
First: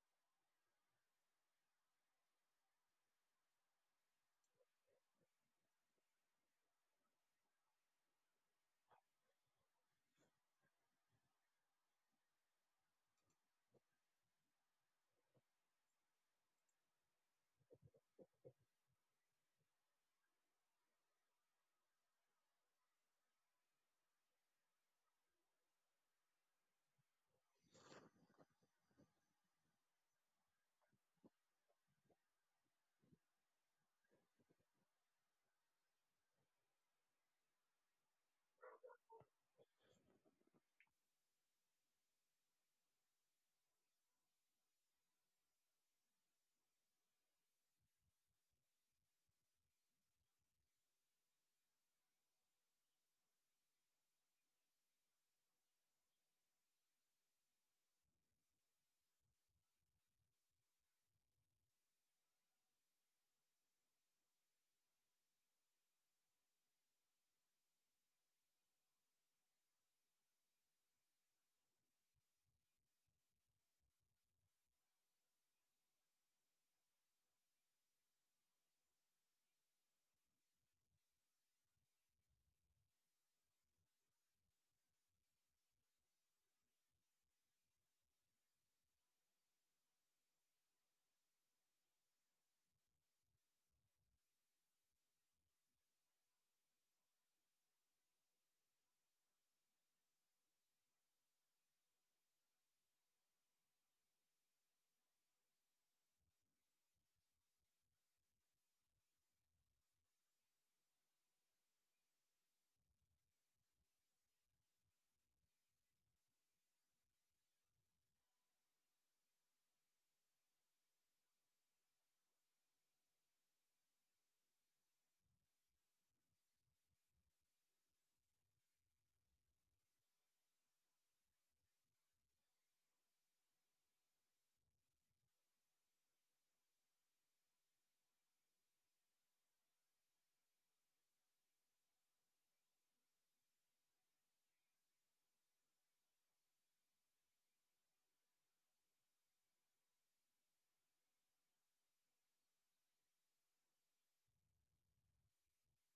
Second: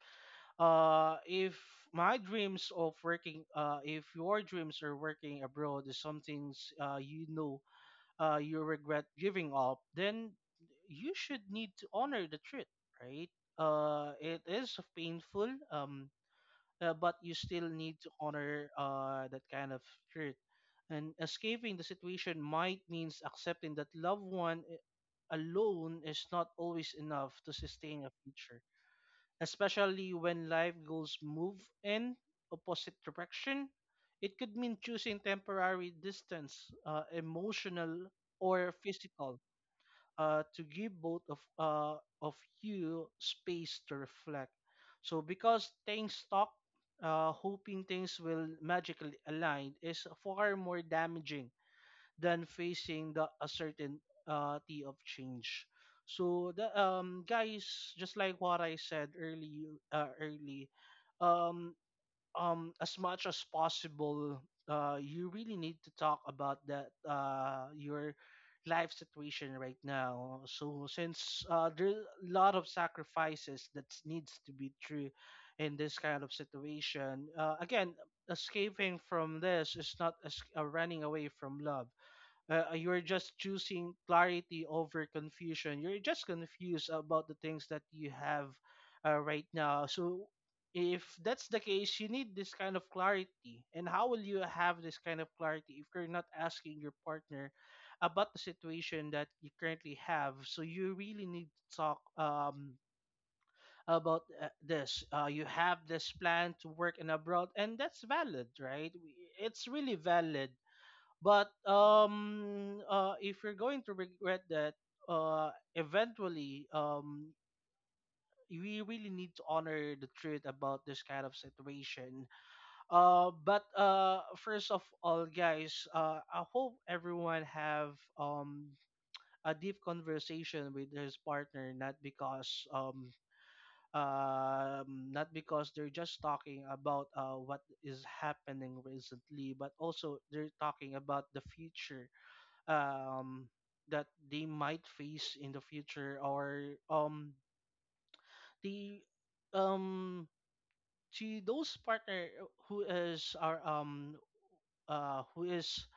Speaker 2: If my dreams of working, if your dreams are working abroad is something, you know, you regret giving up, then you should need to honor the truth, right? It is painful. But you still need to honor that kind of hurt. And escaping the situation might means accepting that loved one alone is not always enough to sustain a future, especially when life goals move in opposite direction. It could mean choosing temporary distance, emotional or physical, to give both of you space to reflect. So because things stop, hoping things will magically align is far more damaging than facing the uncertainty of change. So, the guys, just like what I said early, um as much as possible, you really need to talk about that, your life situation right now. So since there's a lot of sacrifices that needs to be true in this kind of situation. Again, escaping from this is not, running away from love. You're just choosing clarity over confusion. You're just confused about the things that you have, right now. So, if that's the case, you need this kind of clarity. And how will you have this kind of clarity if you're not asking your partner about the situation that you currently have? So, you really need to talk. About this, you have this plan to work in abroad, and that's valid, right? It's really valid, but if you're going to regret that, eventually, we really need to honor the truth about this kind of situation. But first of all, guys, I hope everyone have a deep conversation with his partner, not because they're just talking about what is happening recently, but also they're talking about the future um, that they might face in the future. Or um, the um, to those partner, who is our who is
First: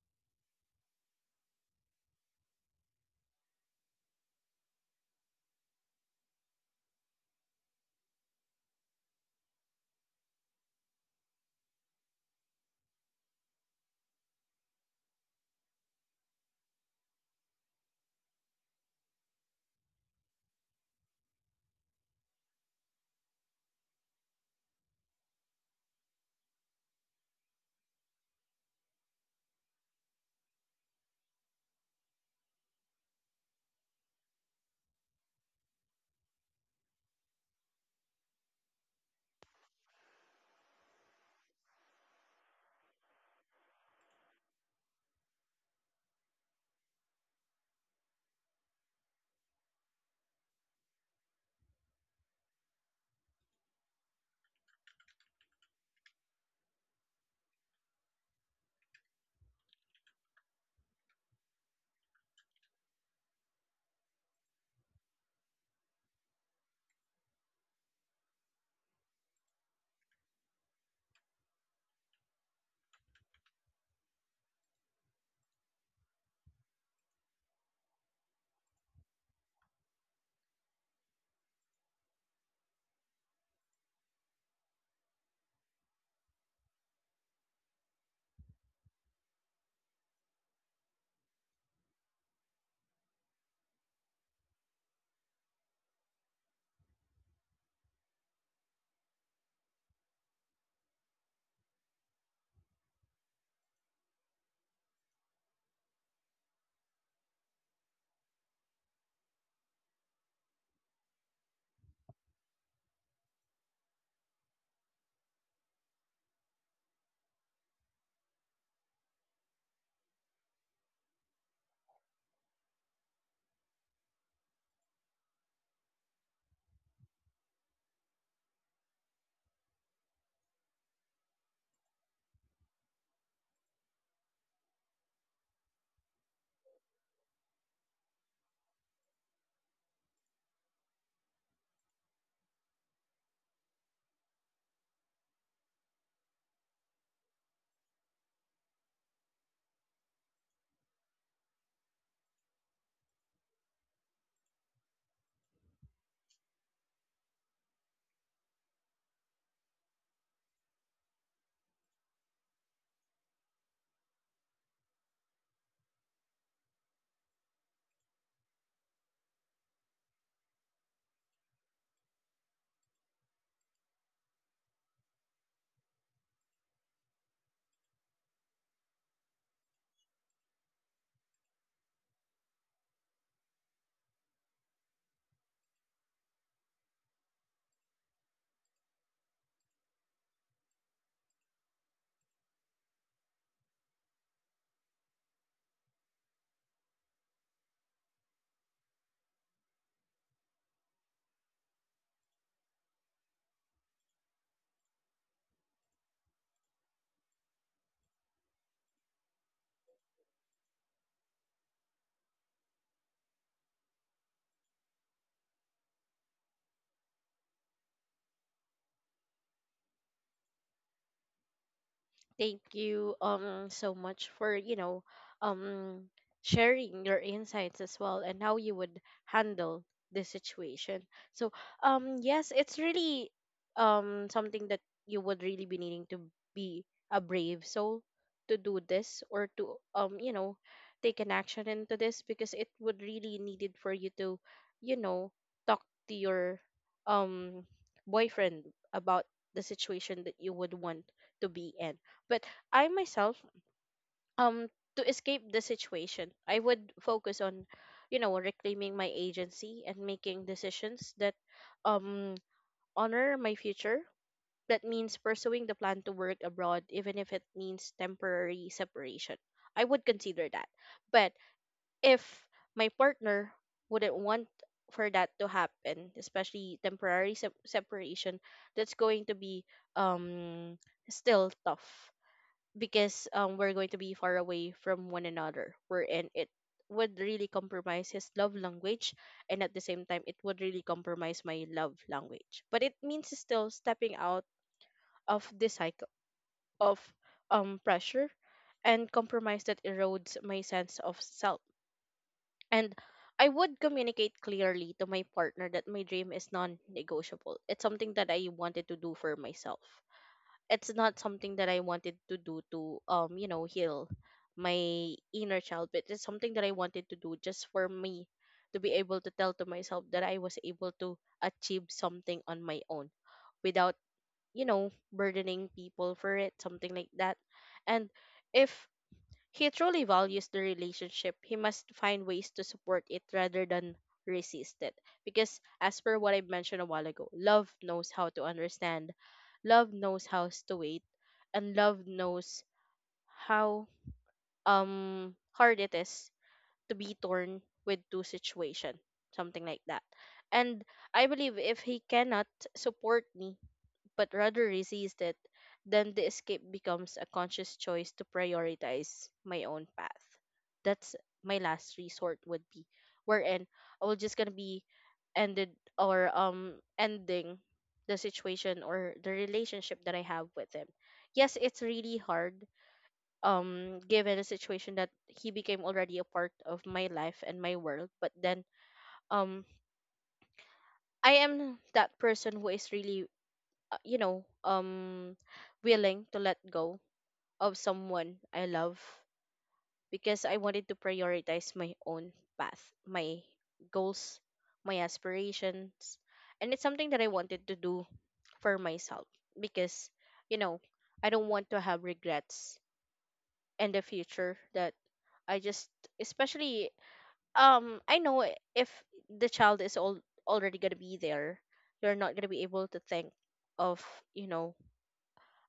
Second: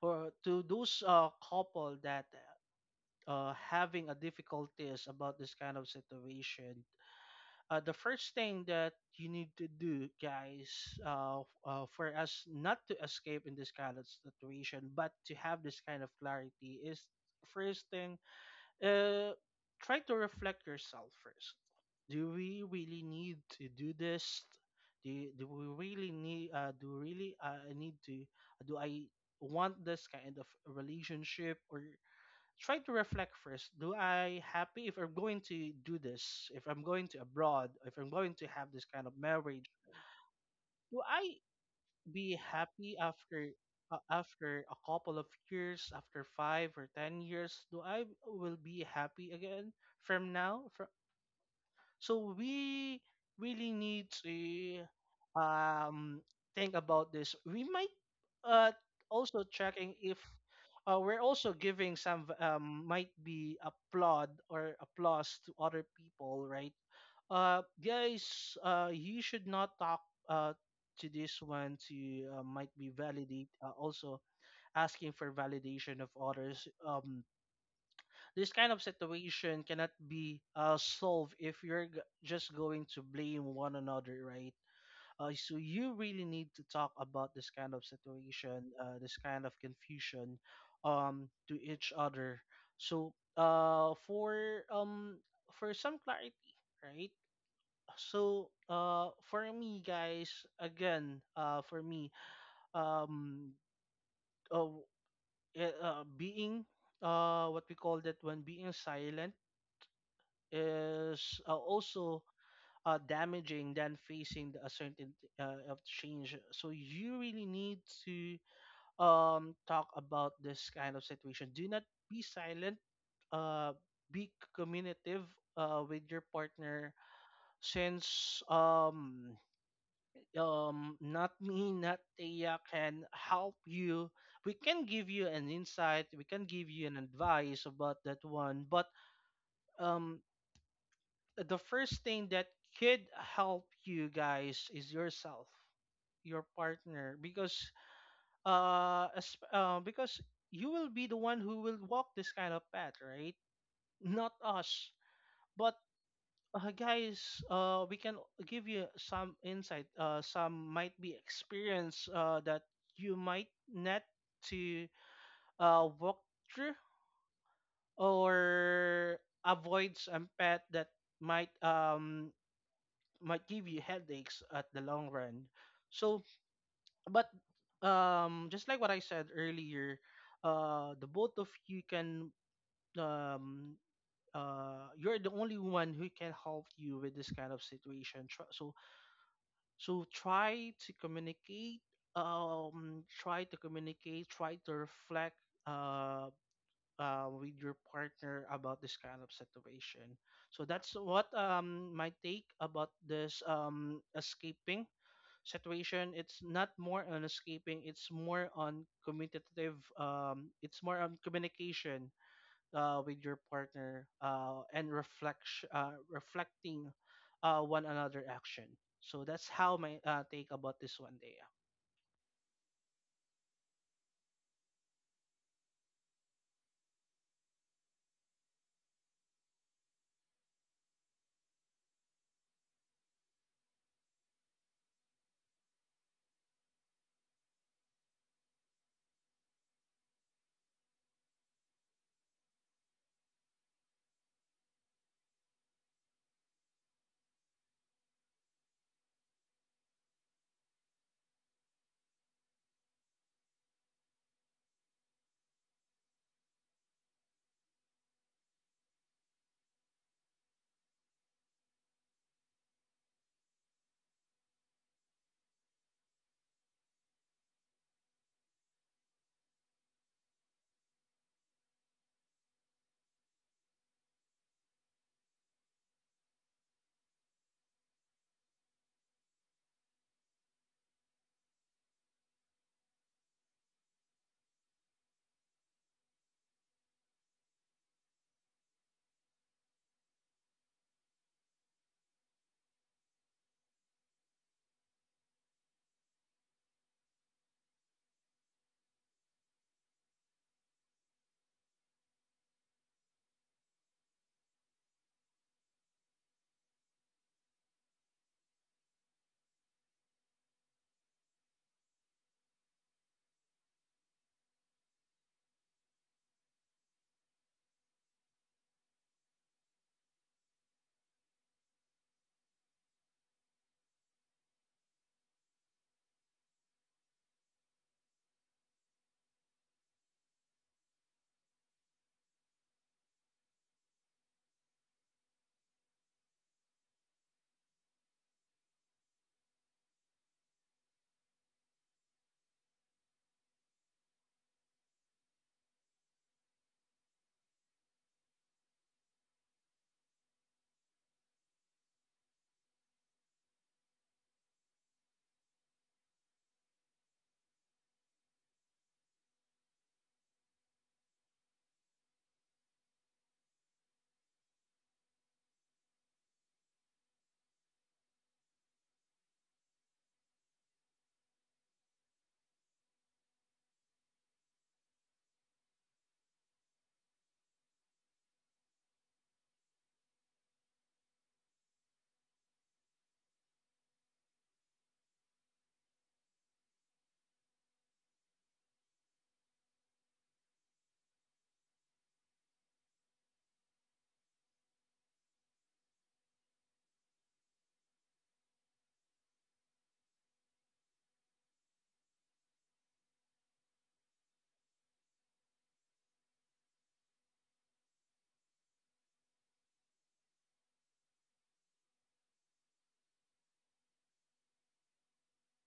Speaker 2: or to those couple that having a difficulties about this kind of situation. The first thing that you need to do, guys, for us not to escape in this kind of situation, but to have this kind of clarity, is first thing, uh, try to reflect yourself first. Do we really need to do this? Do, do we really need? Do really I need to? Do I want this kind of relationship? Or try to reflect first. Do I happy if I'm going to do this? If I'm going to abroad? If I'm going to have this kind of marriage? Do I be happy after after a couple of years, after 5 or 10 years, do I will be happy again from now? So we really need to um think about this. We might uh also checking if we're also giving some, might be applaud or applause to other people, right? Guys, you should not talk uh, to this one, to might be validate, also asking for validation of others. This kind of situation cannot be solved if you're just going to blame one another, right? So you really need to talk about this kind of situation, this kind of confusion, to each other. So for some clarity, right? So for me, guys, again, um uh, being what we call that when being silent is, also damaging than facing the uncertainty of change. So you really need to talk about this kind of situation. Do not be silent, uh, be communicative with your partner, since not me, not Tia can help you. We can give you an insight, we can give you an advice about that one. But um the first thing that could help you, guys, is yourself, your partner. Because because you will be the one who will walk this kind of path, right, not us. But, guys, we can give you some insight. Some might be experience, that you might not to walk through, or avoid some pet that might um might give you headaches at the long run. So, but just like what I said earlier, the both of you can um. You're the only one who can help you with this kind of situation. Try to communicate, try to reflect, uh, with your partner about this kind of situation. So that's what my take about this escaping situation. It's not more on escaping, it's more on communicative, it's more on communication with your partner and reflecting one another action, so that's how my take about this one day.
Speaker 1: Thank you so much for, you know, um sharing your insights as well and how you would handle this situation. So, yes, it's really something that you would really be needing to be a brave soul to do this, or to take an action into this, because it would really needed for you to, you know, talk to your um boyfriend about the situation that you would want to be in. But I myself, um, to escape the situation, I would focus on, you know, reclaiming my agency and making decisions that um honor my future. That means pursuing the plan to work abroad, even if it means temporary separation. I would consider that. But if my partner wouldn't want for that to happen, especially temporary separation, that's going to be um still tough, because we're going to be far away from one another, wherein it would really compromise his love language, and at the same time it would really compromise my love language. But it means still stepping out of this cycle of pressure and compromise that erodes my sense of self. And I would communicate clearly to my partner that my dream is non negotiable. It's something that I wanted to do for myself. It's not something that I wanted to do to heal my inner child, but it's something that I wanted to do just for me, to be able to tell to myself that I was able to achieve something on my own without, you know, burdening people for it, something like that. And if he truly values the relationship, he must find ways to support it rather than resist it. Because, as per what I mentioned a while ago, love knows how to understand, love knows how to wait, and love knows how hard it is to be torn with two situation, something like that. And I believe if he cannot support me but rather resist it, then the escape becomes a conscious choice to prioritize my own path. That's my last resort would be wherein I will just gonna be ended or ending the situation or the relationship that I have with him. Yes, it's really hard given the situation that he became already a part of my life and my world, but then um I am that person who is really uh, you know um willing to let go of someone I love because I wanted to prioritize my own path, my goals, my aspirations, and it's something that I wanted to do for myself because, you know I don't want to have regrets in the future that I just especially I know if the child is all already going to be there, you're not going to be able to think of, you know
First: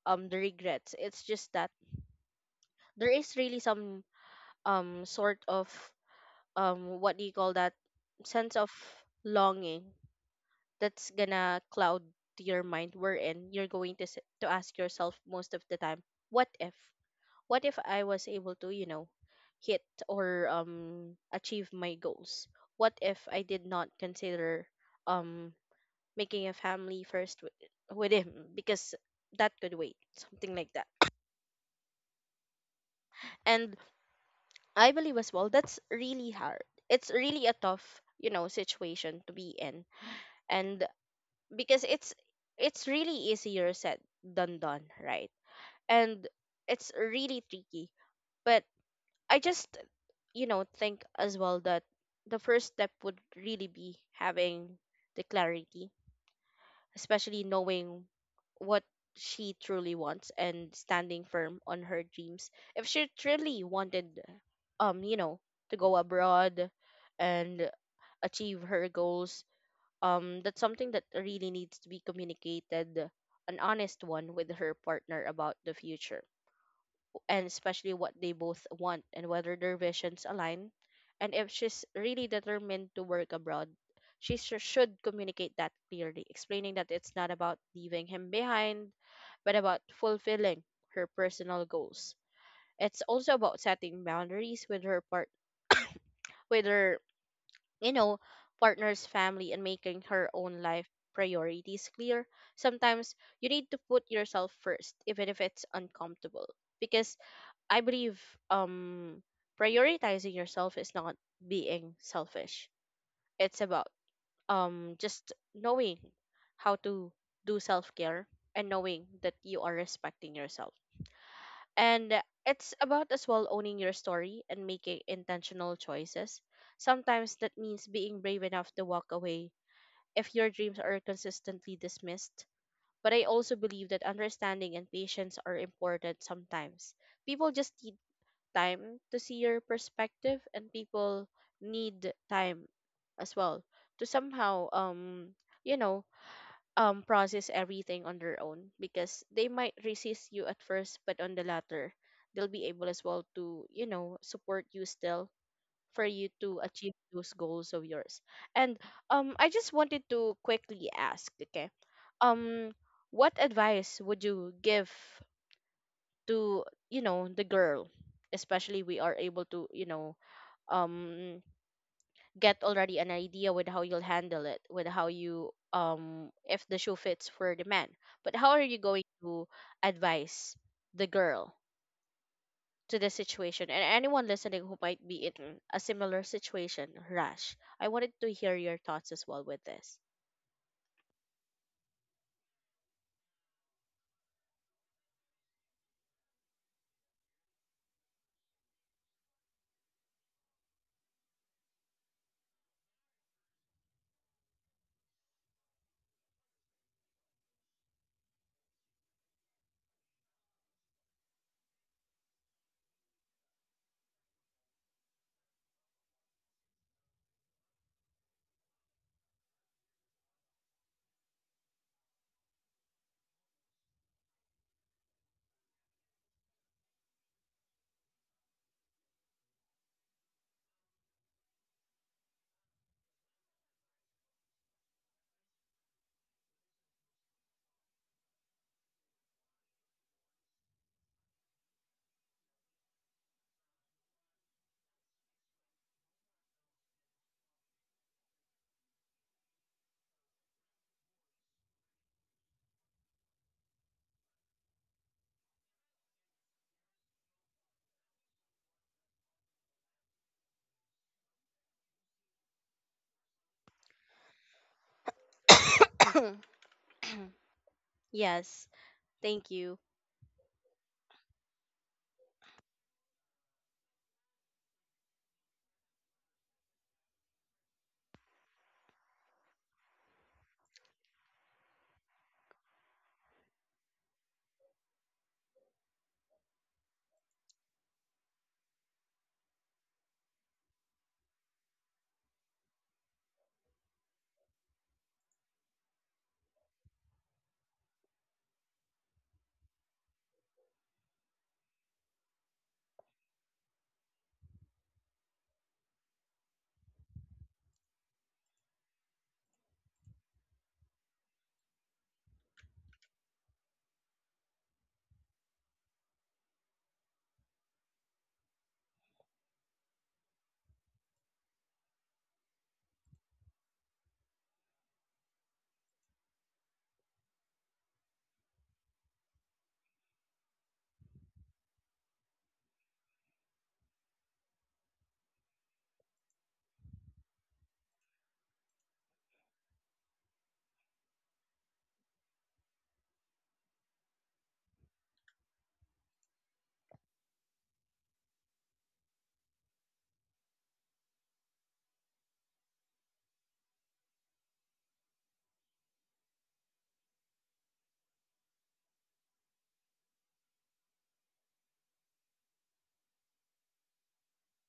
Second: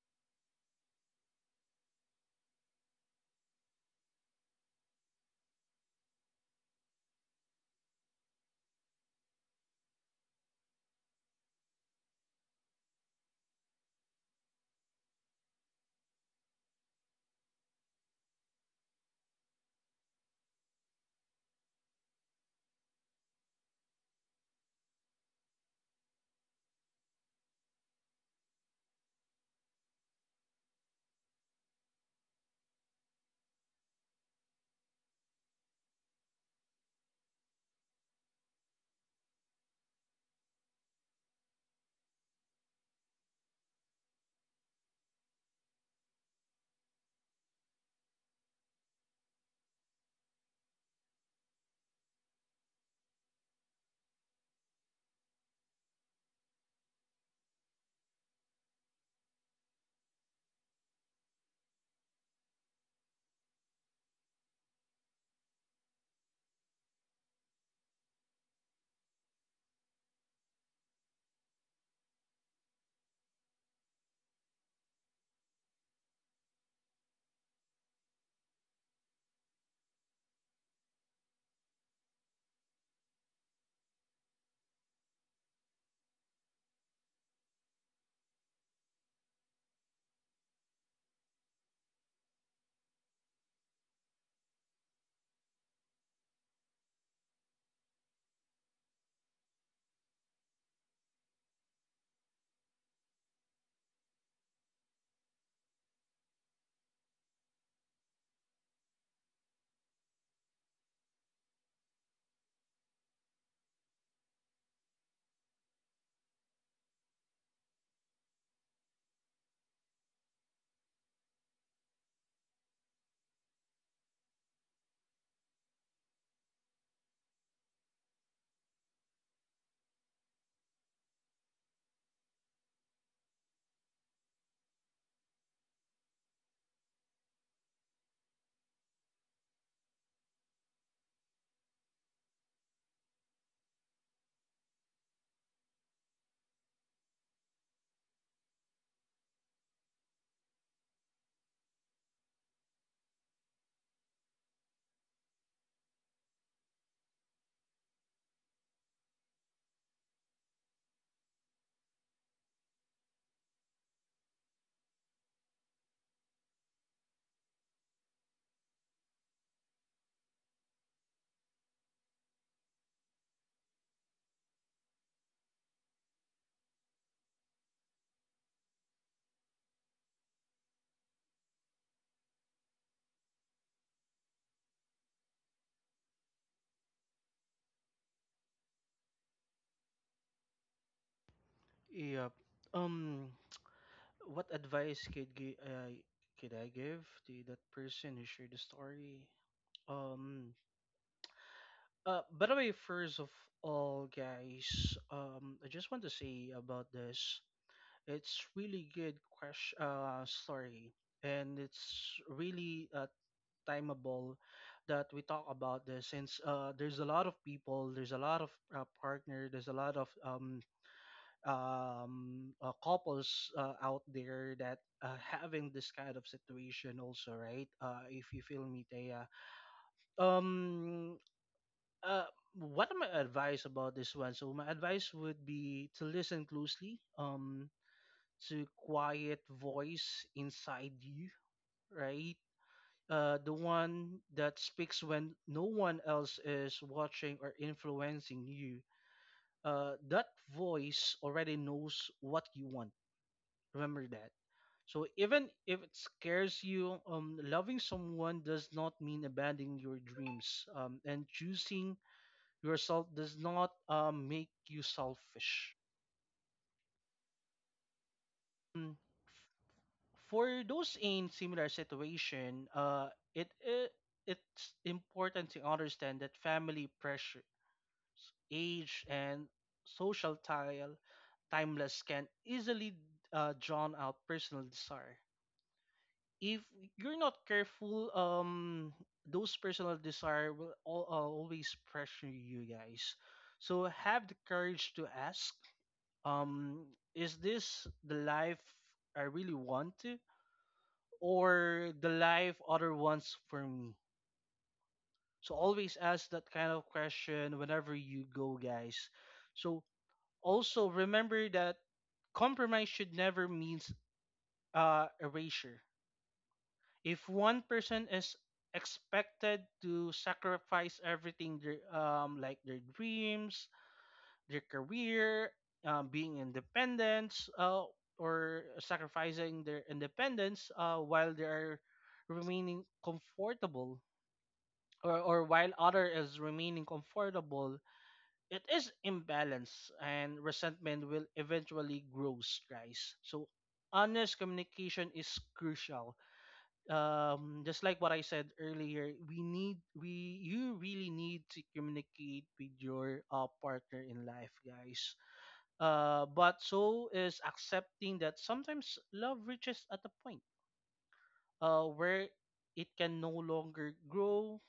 Speaker 1: the regrets. It's just that there is really some sort of what do you call that, sense of longing that's gonna cloud to your mind wherein you're going to to ask yourself most of the time what if, what if I was able to hit or achieve my goals, what if I did not consider um making a family with him because that could wait, something like that. And I believe as well that's really hard. It's really a tough, situation to be in. And because it's really easier said than done, right? And it's really tricky. But I just, think as well that the first step would really be having the clarity, especially knowing what she truly wants and standing firm on her dreams. If she truly wanted, um, you know, to go abroad and achieve her goals, that's something that really needs to be communicated, an honest one with her partner about the future, and especially what they both want and whether their visions align. And if she's really determined to work abroad, she should communicate that clearly, explaining that it's not about leaving him behind, but about fulfilling her personal goals. It's also about setting boundaries with her, you know, partner's family and making her own life priorities clear. Sometimes you need to put yourself first, even if it's uncomfortable, because I believe um prioritizing yourself is not being selfish. It's about just knowing how to do self-care and knowing that you are respecting yourself. And it's about as well owning your story and making intentional choices. Sometimes that means being brave enough to walk away if your dreams are consistently dismissed. But I also believe that understanding and patience are important sometimes. People just need time to see your perspective, and people need time as well to somehow you know process everything on their own because they might resist you at first, but on the latter they'll be able as well to, support you still for you to achieve those goals of yours. And I just wanted to quickly ask, okay, um what advice would you give to, the girl, especially we are able to, um get already an idea with how you'll handle it, with how you if the shoe fits for the man, but how are you going to advise the girl to the situation and anyone listening who might be in a similar situation. Rash, I wanted to hear your thoughts as well with this.
Speaker 2: Yep. Um, what advice could could I give to that person who shared the story? Um, by the way, first of all, guys, I just want to say about this. It's really good question, story, and it's really timeable that we talk about this since there's a lot of people, there's a lot of partner, there's a lot of couples out there that having this kind of situation also, right? If you feel me, Thea. Um, uh, what are my advice about this one? So my advice would be to listen closely, to quiet voice inside you, right? The one that speaks when no one else is watching or influencing you, that voice already knows what you want. Remember that. So even if it scares you, loving someone does not mean abandoning your dreams, and choosing yourself does not make you selfish.
Speaker 1: Yes,
Speaker 2: Um,
Speaker 1: thank you.
Speaker 2: for those in similar situation, it, it it's important to understand that family pressure age, and social tile, timeless can easily drown out personal desire. If you're not careful, those personal desire will always pressure you guys. So have the courage to ask, um, is this the life I really want to, or the life other wants for me? So always ask that kind of question whenever you go, guys. So also, remember that compromise should never mean erasure. If one person is expected to sacrifice everything, their, like their dreams, their career, being independent, uh, or sacrificing their independence while they are remaining comfortable, or while other is remaining comfortable, it is imbalance and resentment will eventually grow, guys. So honest communication is crucial. Just like what I said earlier, we need we you really need to communicate with your partner in life, guys. But so is accepting that sometimes love reaches at a point where it can no longer grow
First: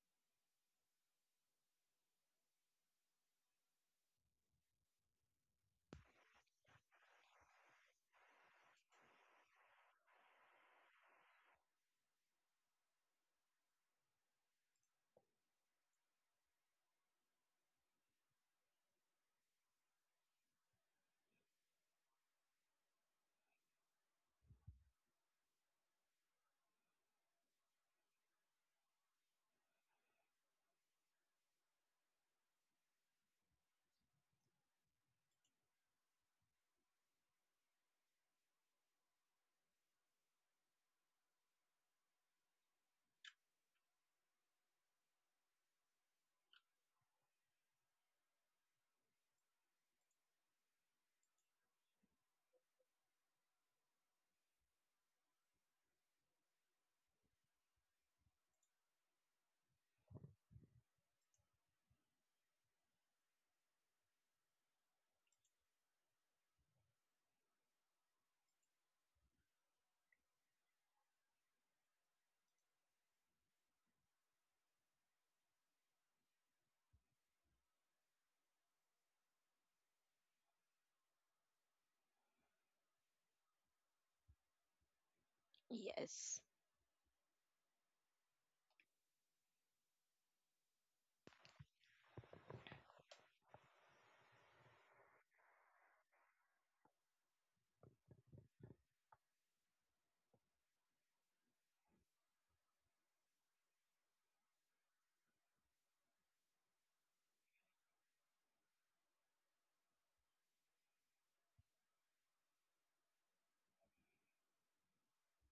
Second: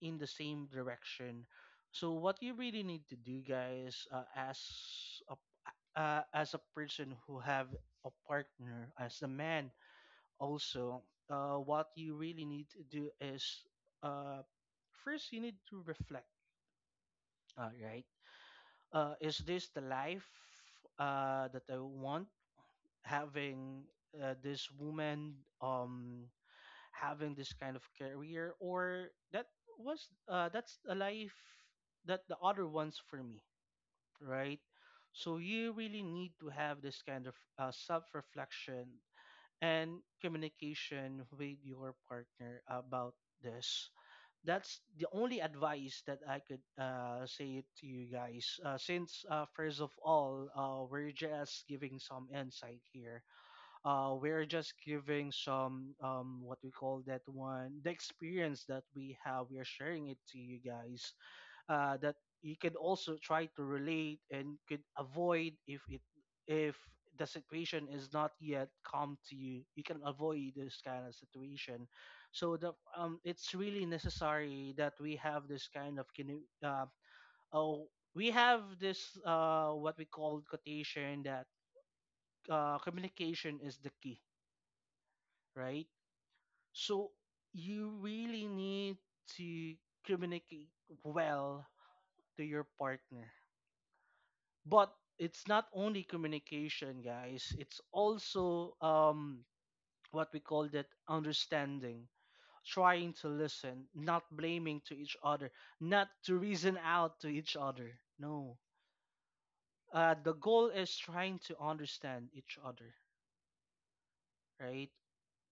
Speaker 2: in the same direction. So what you really need to do, guys, a as a person who have a partner, as a man, also, what you really need to do is, uh, first you need to reflect. All right, is this the life that I want? Having this woman, um, having this kind of career, or that was that's a life that the other ones for me, right? So you really need to have this kind of self-reflection and communication with your partner about this. That's the only advice that I could say to you guys, since first of all, we're just giving some insight here. We're just giving some what we call that one, the experience that we have, we're sharing it to you guys, that you could also try to relate and could avoid, if it, if the situation is not yet come to you, you can avoid this kind of situation. So the it's really necessary that we have this kind of oh we have this what we call quotation, that communication is the key, right?
Speaker 1: Yes.
Speaker 2: So you really need to communicate well to your partner. But it's not only communication, guys. It's also what we call that understanding, trying to listen, not blaming to each other, not to reason out to each other. No. The goal is trying to understand each other, right?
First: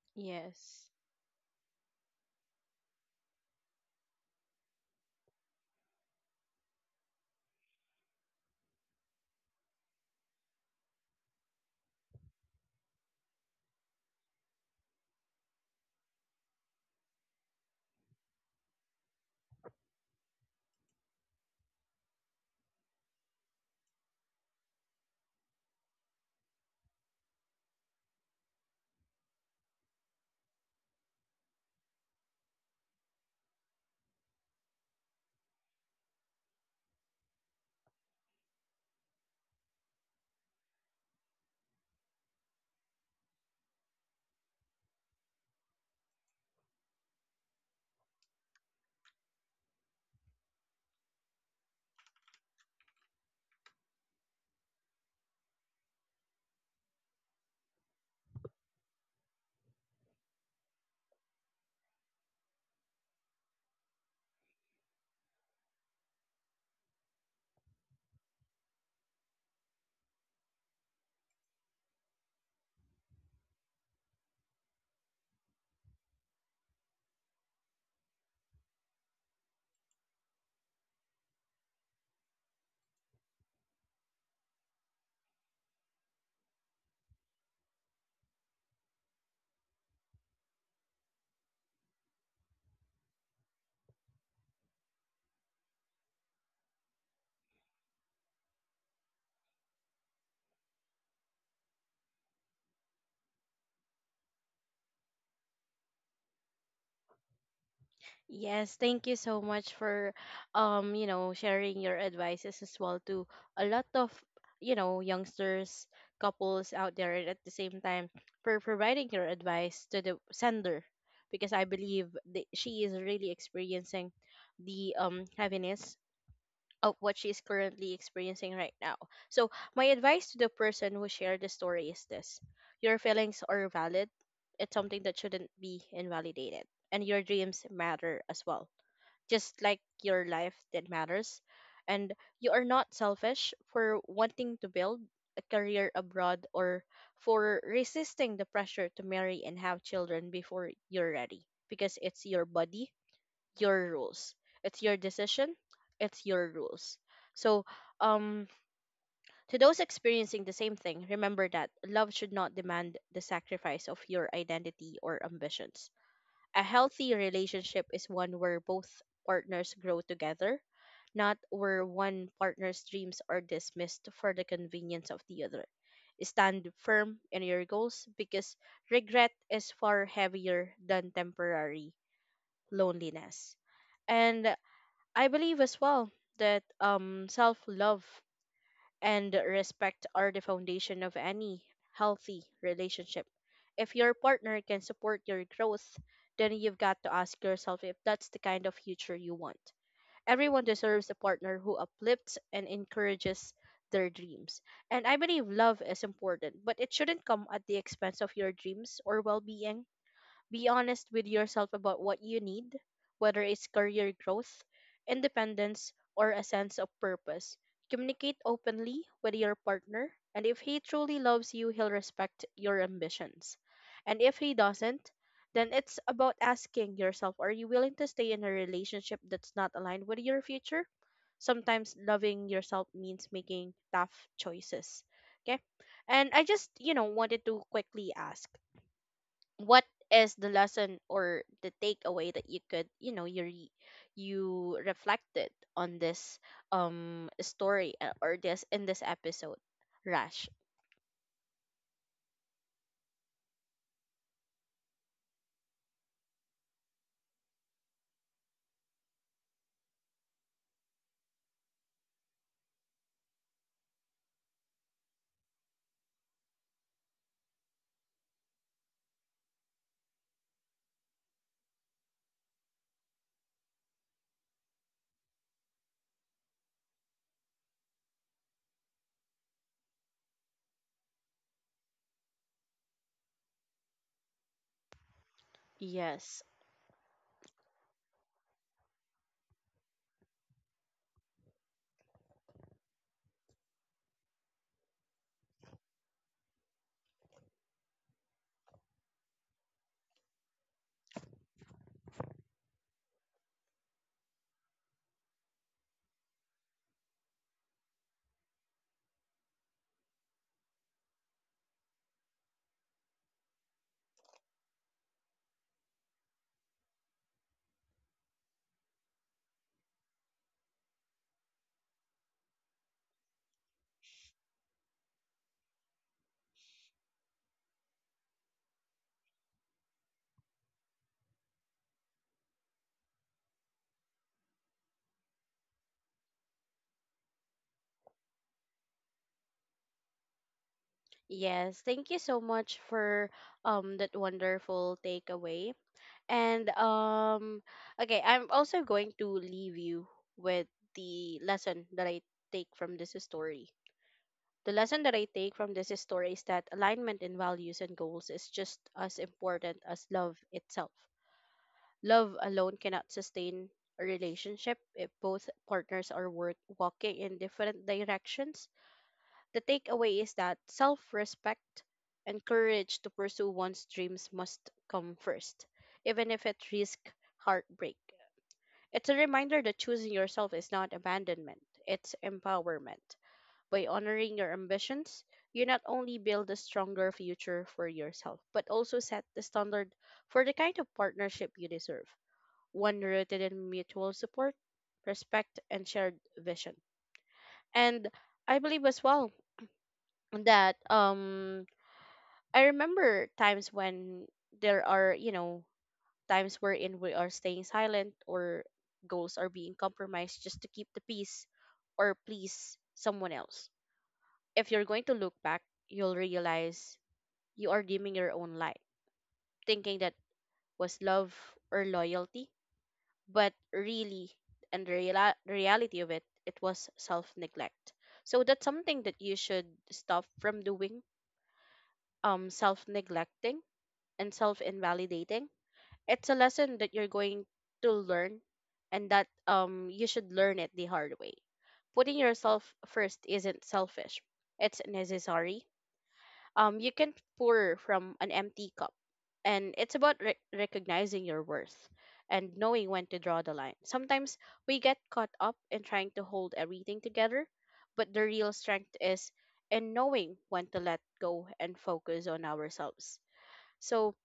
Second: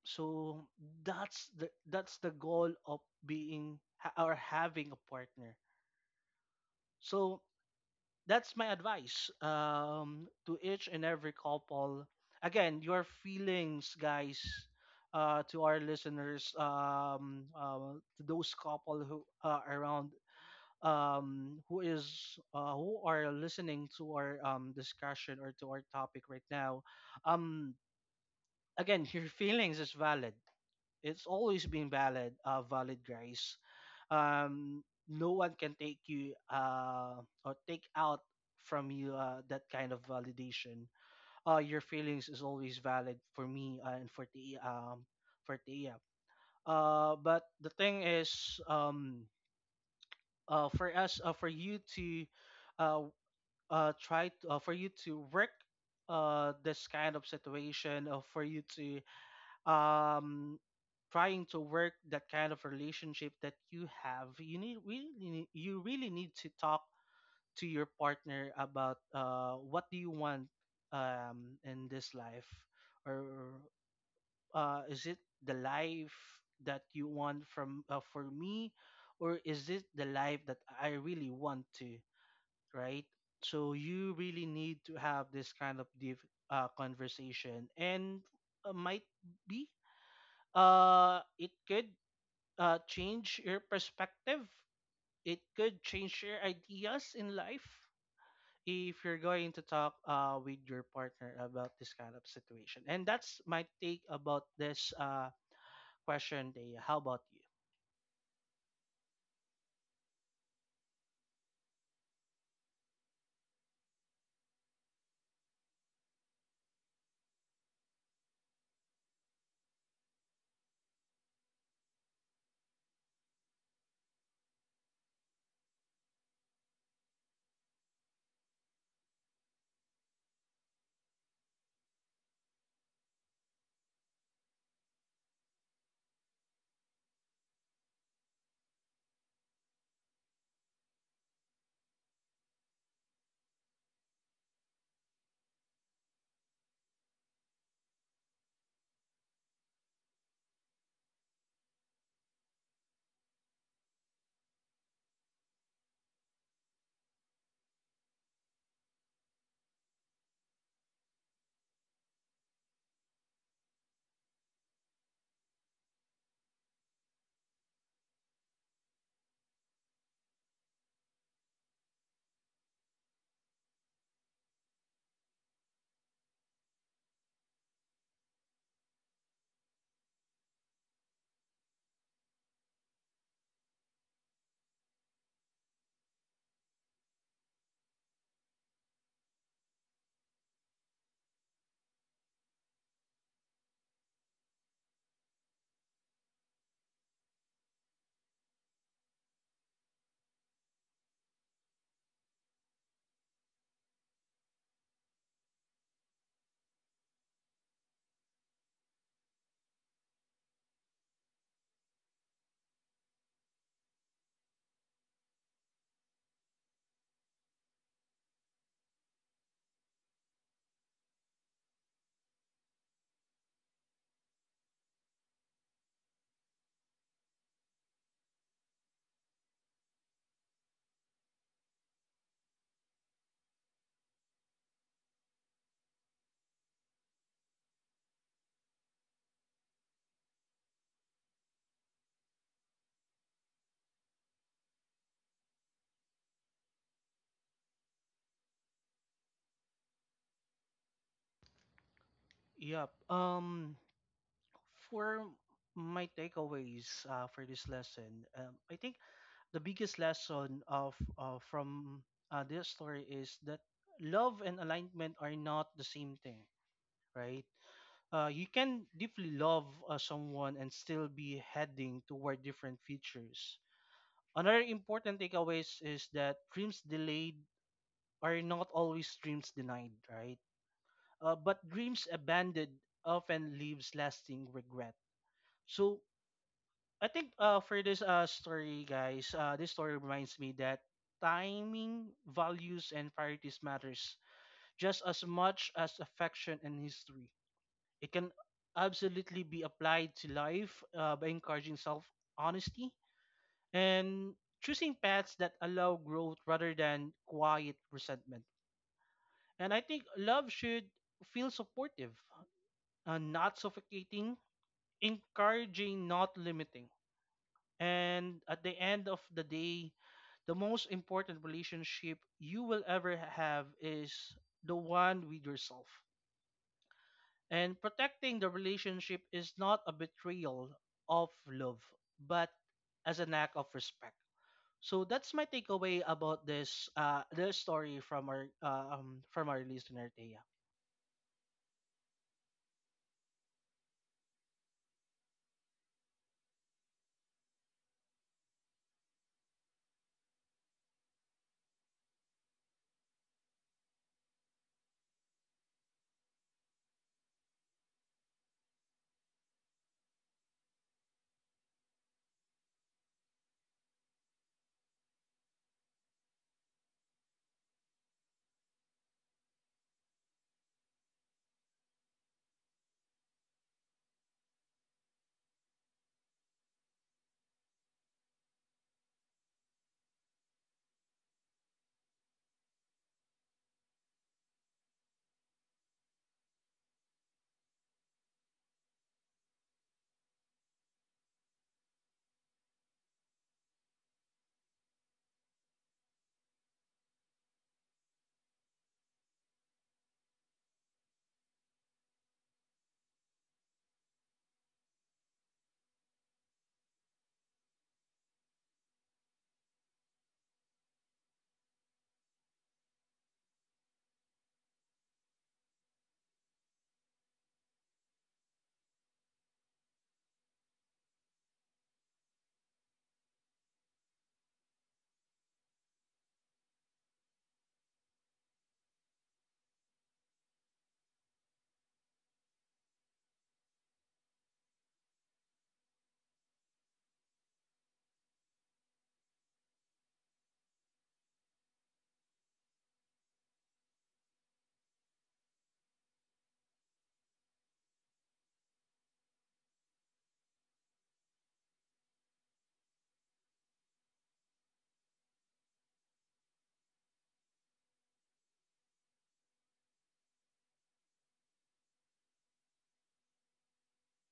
Speaker 2: So
Speaker 1: Yes.
Speaker 2: that's the goal of or having a partner. So that's my advice to each and every couple. Again, your feelings, guys, to our listeners, to those couple who are around, who are listening to our discussion or to our topic right now. Um, again, your feelings is valid. It's always been valid, guys. um, no one can take you or take out from you that kind of validation. Your feelings is always valid for me and for the for Tia. But the thing is, um, for us, for you to uh, for you to work this kind of situation, for you to um trying to work that kind of relationship that you have, you really need to talk to your partner about what do you want in this life, or is it the life that you want from for me, or is it the life that I really want to, right? So you really need to have this kind of deep conversation, and might be it could change your perspective, it could change your ideas in life if you're going to talk with your partner about this kind of situation. And that's my take about this question, Dea. How about
Speaker 1: Yes, thank you so much for, sharing your advices as well to a lot of, youngsters, couples out there, and at the same time for providing your advice to the sender, because I believe that she is really experiencing the heaviness of what she is currently experiencing right now. So, my advice to the person who shared the story is this. Your feelings are valid. It's something that shouldn't be invalidated, and your dreams matter as well, just like your life that matters. And you are not selfish for wanting to build a career abroad or for resisting the pressure to marry and have children before you're ready, because it's your body, your rules. It's your decision, it's your rules. So, um, to those experiencing the same thing, remember that love should not demand the sacrifice of your identity or ambitions. A healthy relationship is one where both partners grow together, not where one partner's dreams are dismissed for the convenience of the other. Stand firm in your goals, because regret is far heavier than temporary loneliness. And I believe as well that self love and respect are the foundation of any healthy relationship. If your partner can support your growth, then you've got to ask yourself if that's the kind of future you want. Everyone deserves a partner who uplifts and encourages their dreams. And I believe love is important, but it shouldn't come at the expense of your dreams or well being. Be honest with yourself about what you need, whether it's career growth, independence, or a sense of purpose. Communicate openly with your partner, and if he truly loves you, he'll respect your ambitions. And if he doesn't, then it's about asking yourself, are you willing to stay in a relationship that's not aligned with your future? Sometimes loving yourself means making tough choices. Okay? And I just, wanted to quickly ask, what is the lesson or the takeaway that you could, you you reflected on this story, or this in this episode, Rash?
Speaker 2: you? Yep. For my takeaways for this lesson, I think the biggest lesson of from this story is that love and alignment are not the same thing, right? You can deeply love someone and still be heading toward different features. Another important takeaways is that dreams delayed are not always dreams denied, right? But dreams abandoned often leaves lasting regret. So
Speaker 1: Yes.
Speaker 2: I think for this story, guys, this story reminds me that timing, values, and priorities matters just as much as affection and history. It can absolutely be applied to life by encouraging self honesty and choosing paths that allow growth rather than quiet resentment. And I think love should feel supportive, not suffocating, encouraging, not limiting. And at the end of the day, the most important relationship you will ever have is the one with yourself. And protecting the relationship is not a betrayal of love, but as an act of respect. So that's my takeaway about this this story from our listener, Thea.
Speaker 1: Yes, thank you so much for that wonderful takeaway. And okay, I'm also going to leave you with the lesson that I take from this story. The lesson that I take from this story is that alignment in values and goals is just as important as love itself. Love alone cannot sustain a relationship if both partners are worth walking in different directions. The takeaway is that self respect and courage to pursue one's dreams must come first, even if it risks heartbreak. It's a reminder that choosing yourself is not abandonment, it's empowerment. By honoring your ambitions, you not only build a stronger future for yourself, but also set the standard for the kind of partnership you deserve, one rooted in mutual support, respect, and shared vision. And I believe as well that I remember times when there are, times wherein we are staying silent or goals are being compromised just to keep the peace or please someone else. If you're going to look back, you'll realize you are dimming your own light, thinking that was love or loyalty, but really, and the reality of it, it was self neglect. So that's something that you should stop from doing. Self neglecting and self invalidating. It's a lesson that you're going to learn, and that you should learn it the hard way. Putting yourself first isn't selfish. It's necessary. You can't pour from an empty cup. And it's about recognizing your worth and knowing when to draw the line. Sometimes we get caught up in trying to hold everything together, but the real strength is in knowing when to let go and focus on ourselves. So,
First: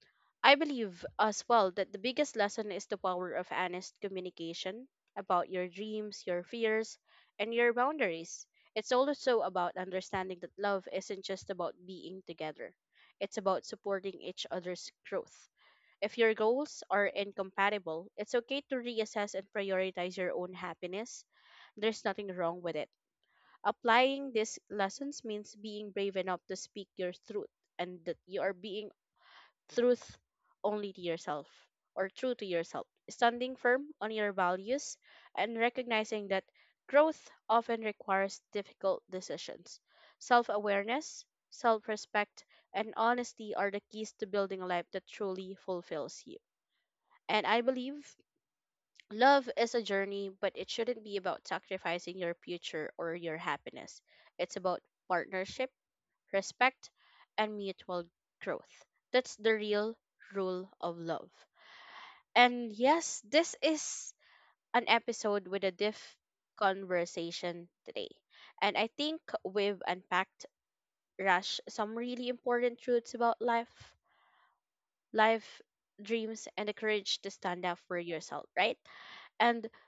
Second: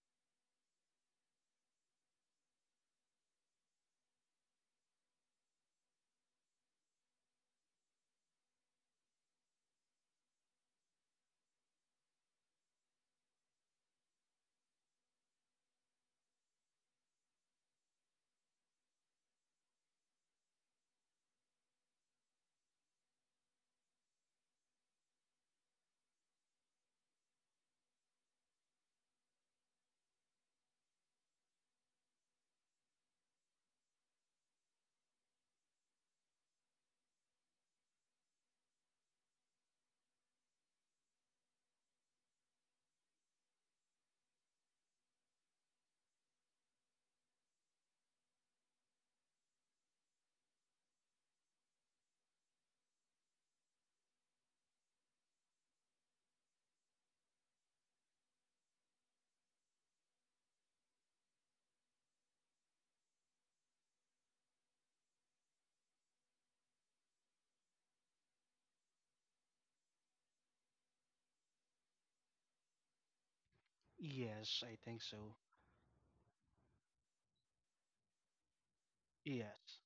Speaker 1: I believe as well that the biggest lesson is the power of honest communication about your dreams, your fears, and your boundaries. It's also about understanding that love isn't just about being together, it's about supporting each other's growth. If your goals are incompatible, it's okay to reassess and prioritize your own happiness. There's nothing wrong with it. Applying these lessons means being brave enough to speak your truth, and that you are being truth only to yourself, or true to yourself, standing firm on your values and recognizing that growth often requires difficult decisions. Self awareness, self respect, and honesty are the keys to building a life that truly fulfills you. And I believe love is a journey, but it shouldn't be about sacrificing your future or your happiness. It's about partnership, respect, and mutual growth. That's the real rule of love. And yes, this is an episode with a deep conversation today. And I think we've unpacked, Rush, some really important truths about life,
Speaker 2: Yes, I think so.
Speaker 1: life, dreams, and the courage to stand up for yourself, right? And
Speaker 2: Yes.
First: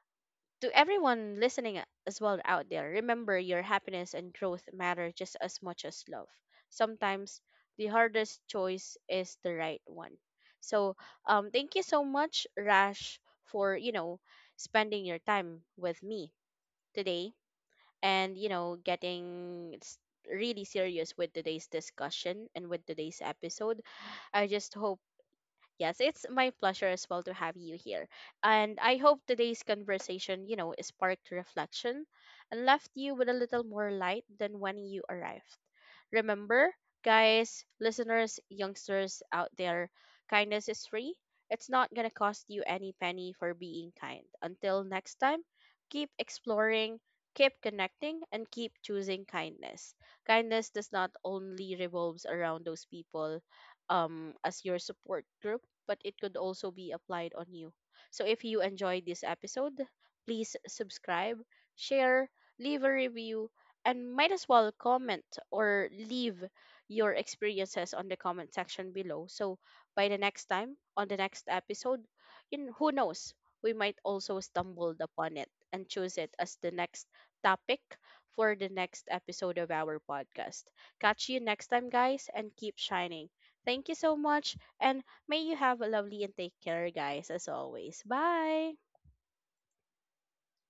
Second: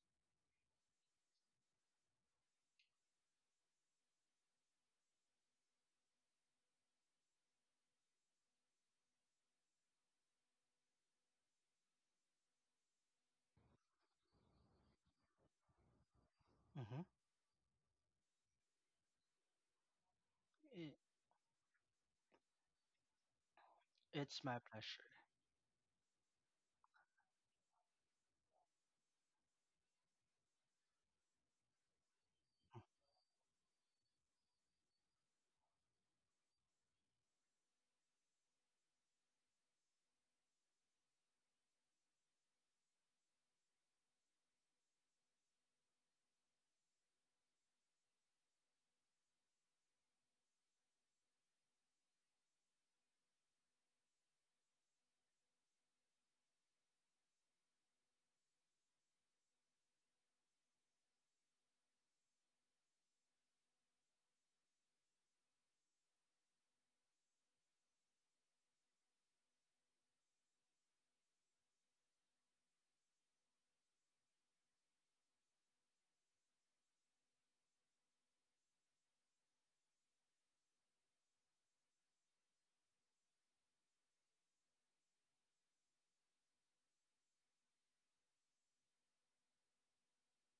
Speaker 1: to everyone listening as well out there, remember your happiness and growth matter just as much as love. Sometimes the hardest choice is the right one. So, thank you so much, Rash, for, spending your time with me
Speaker 2: Mm-hmm.
Speaker 1: today, and, getting really serious with today's discussion and with today's episode.
Speaker 2: It's
Speaker 1: I
Speaker 2: my
Speaker 1: just hope.
Speaker 2: pleasure.
Speaker 1: Yes, it's my pleasure as well to have you here. And I hope today's conversation, sparked reflection and left you with a little more light than when you arrived. Remember, guys, listeners, youngsters out there, kindness is free. It's not going to cost you any penny for being kind. Until next time, keep exploring, keep connecting, and keep choosing kindness. Kindness does not only revolves around those people as your support group, but it could also be applied on you. So if you enjoyed this episode, please subscribe, share, leave a review, and might as well comment or leave your experiences on the comment section below. So by the next time, on the next episode, in, who knows, we might also stumbled upon it and choose it as the next topic for the next episode of our podcast. Catch you next time, guys, and keep shining. Thank you so much. And may you have a lovely and take care, guys, as always. Bye.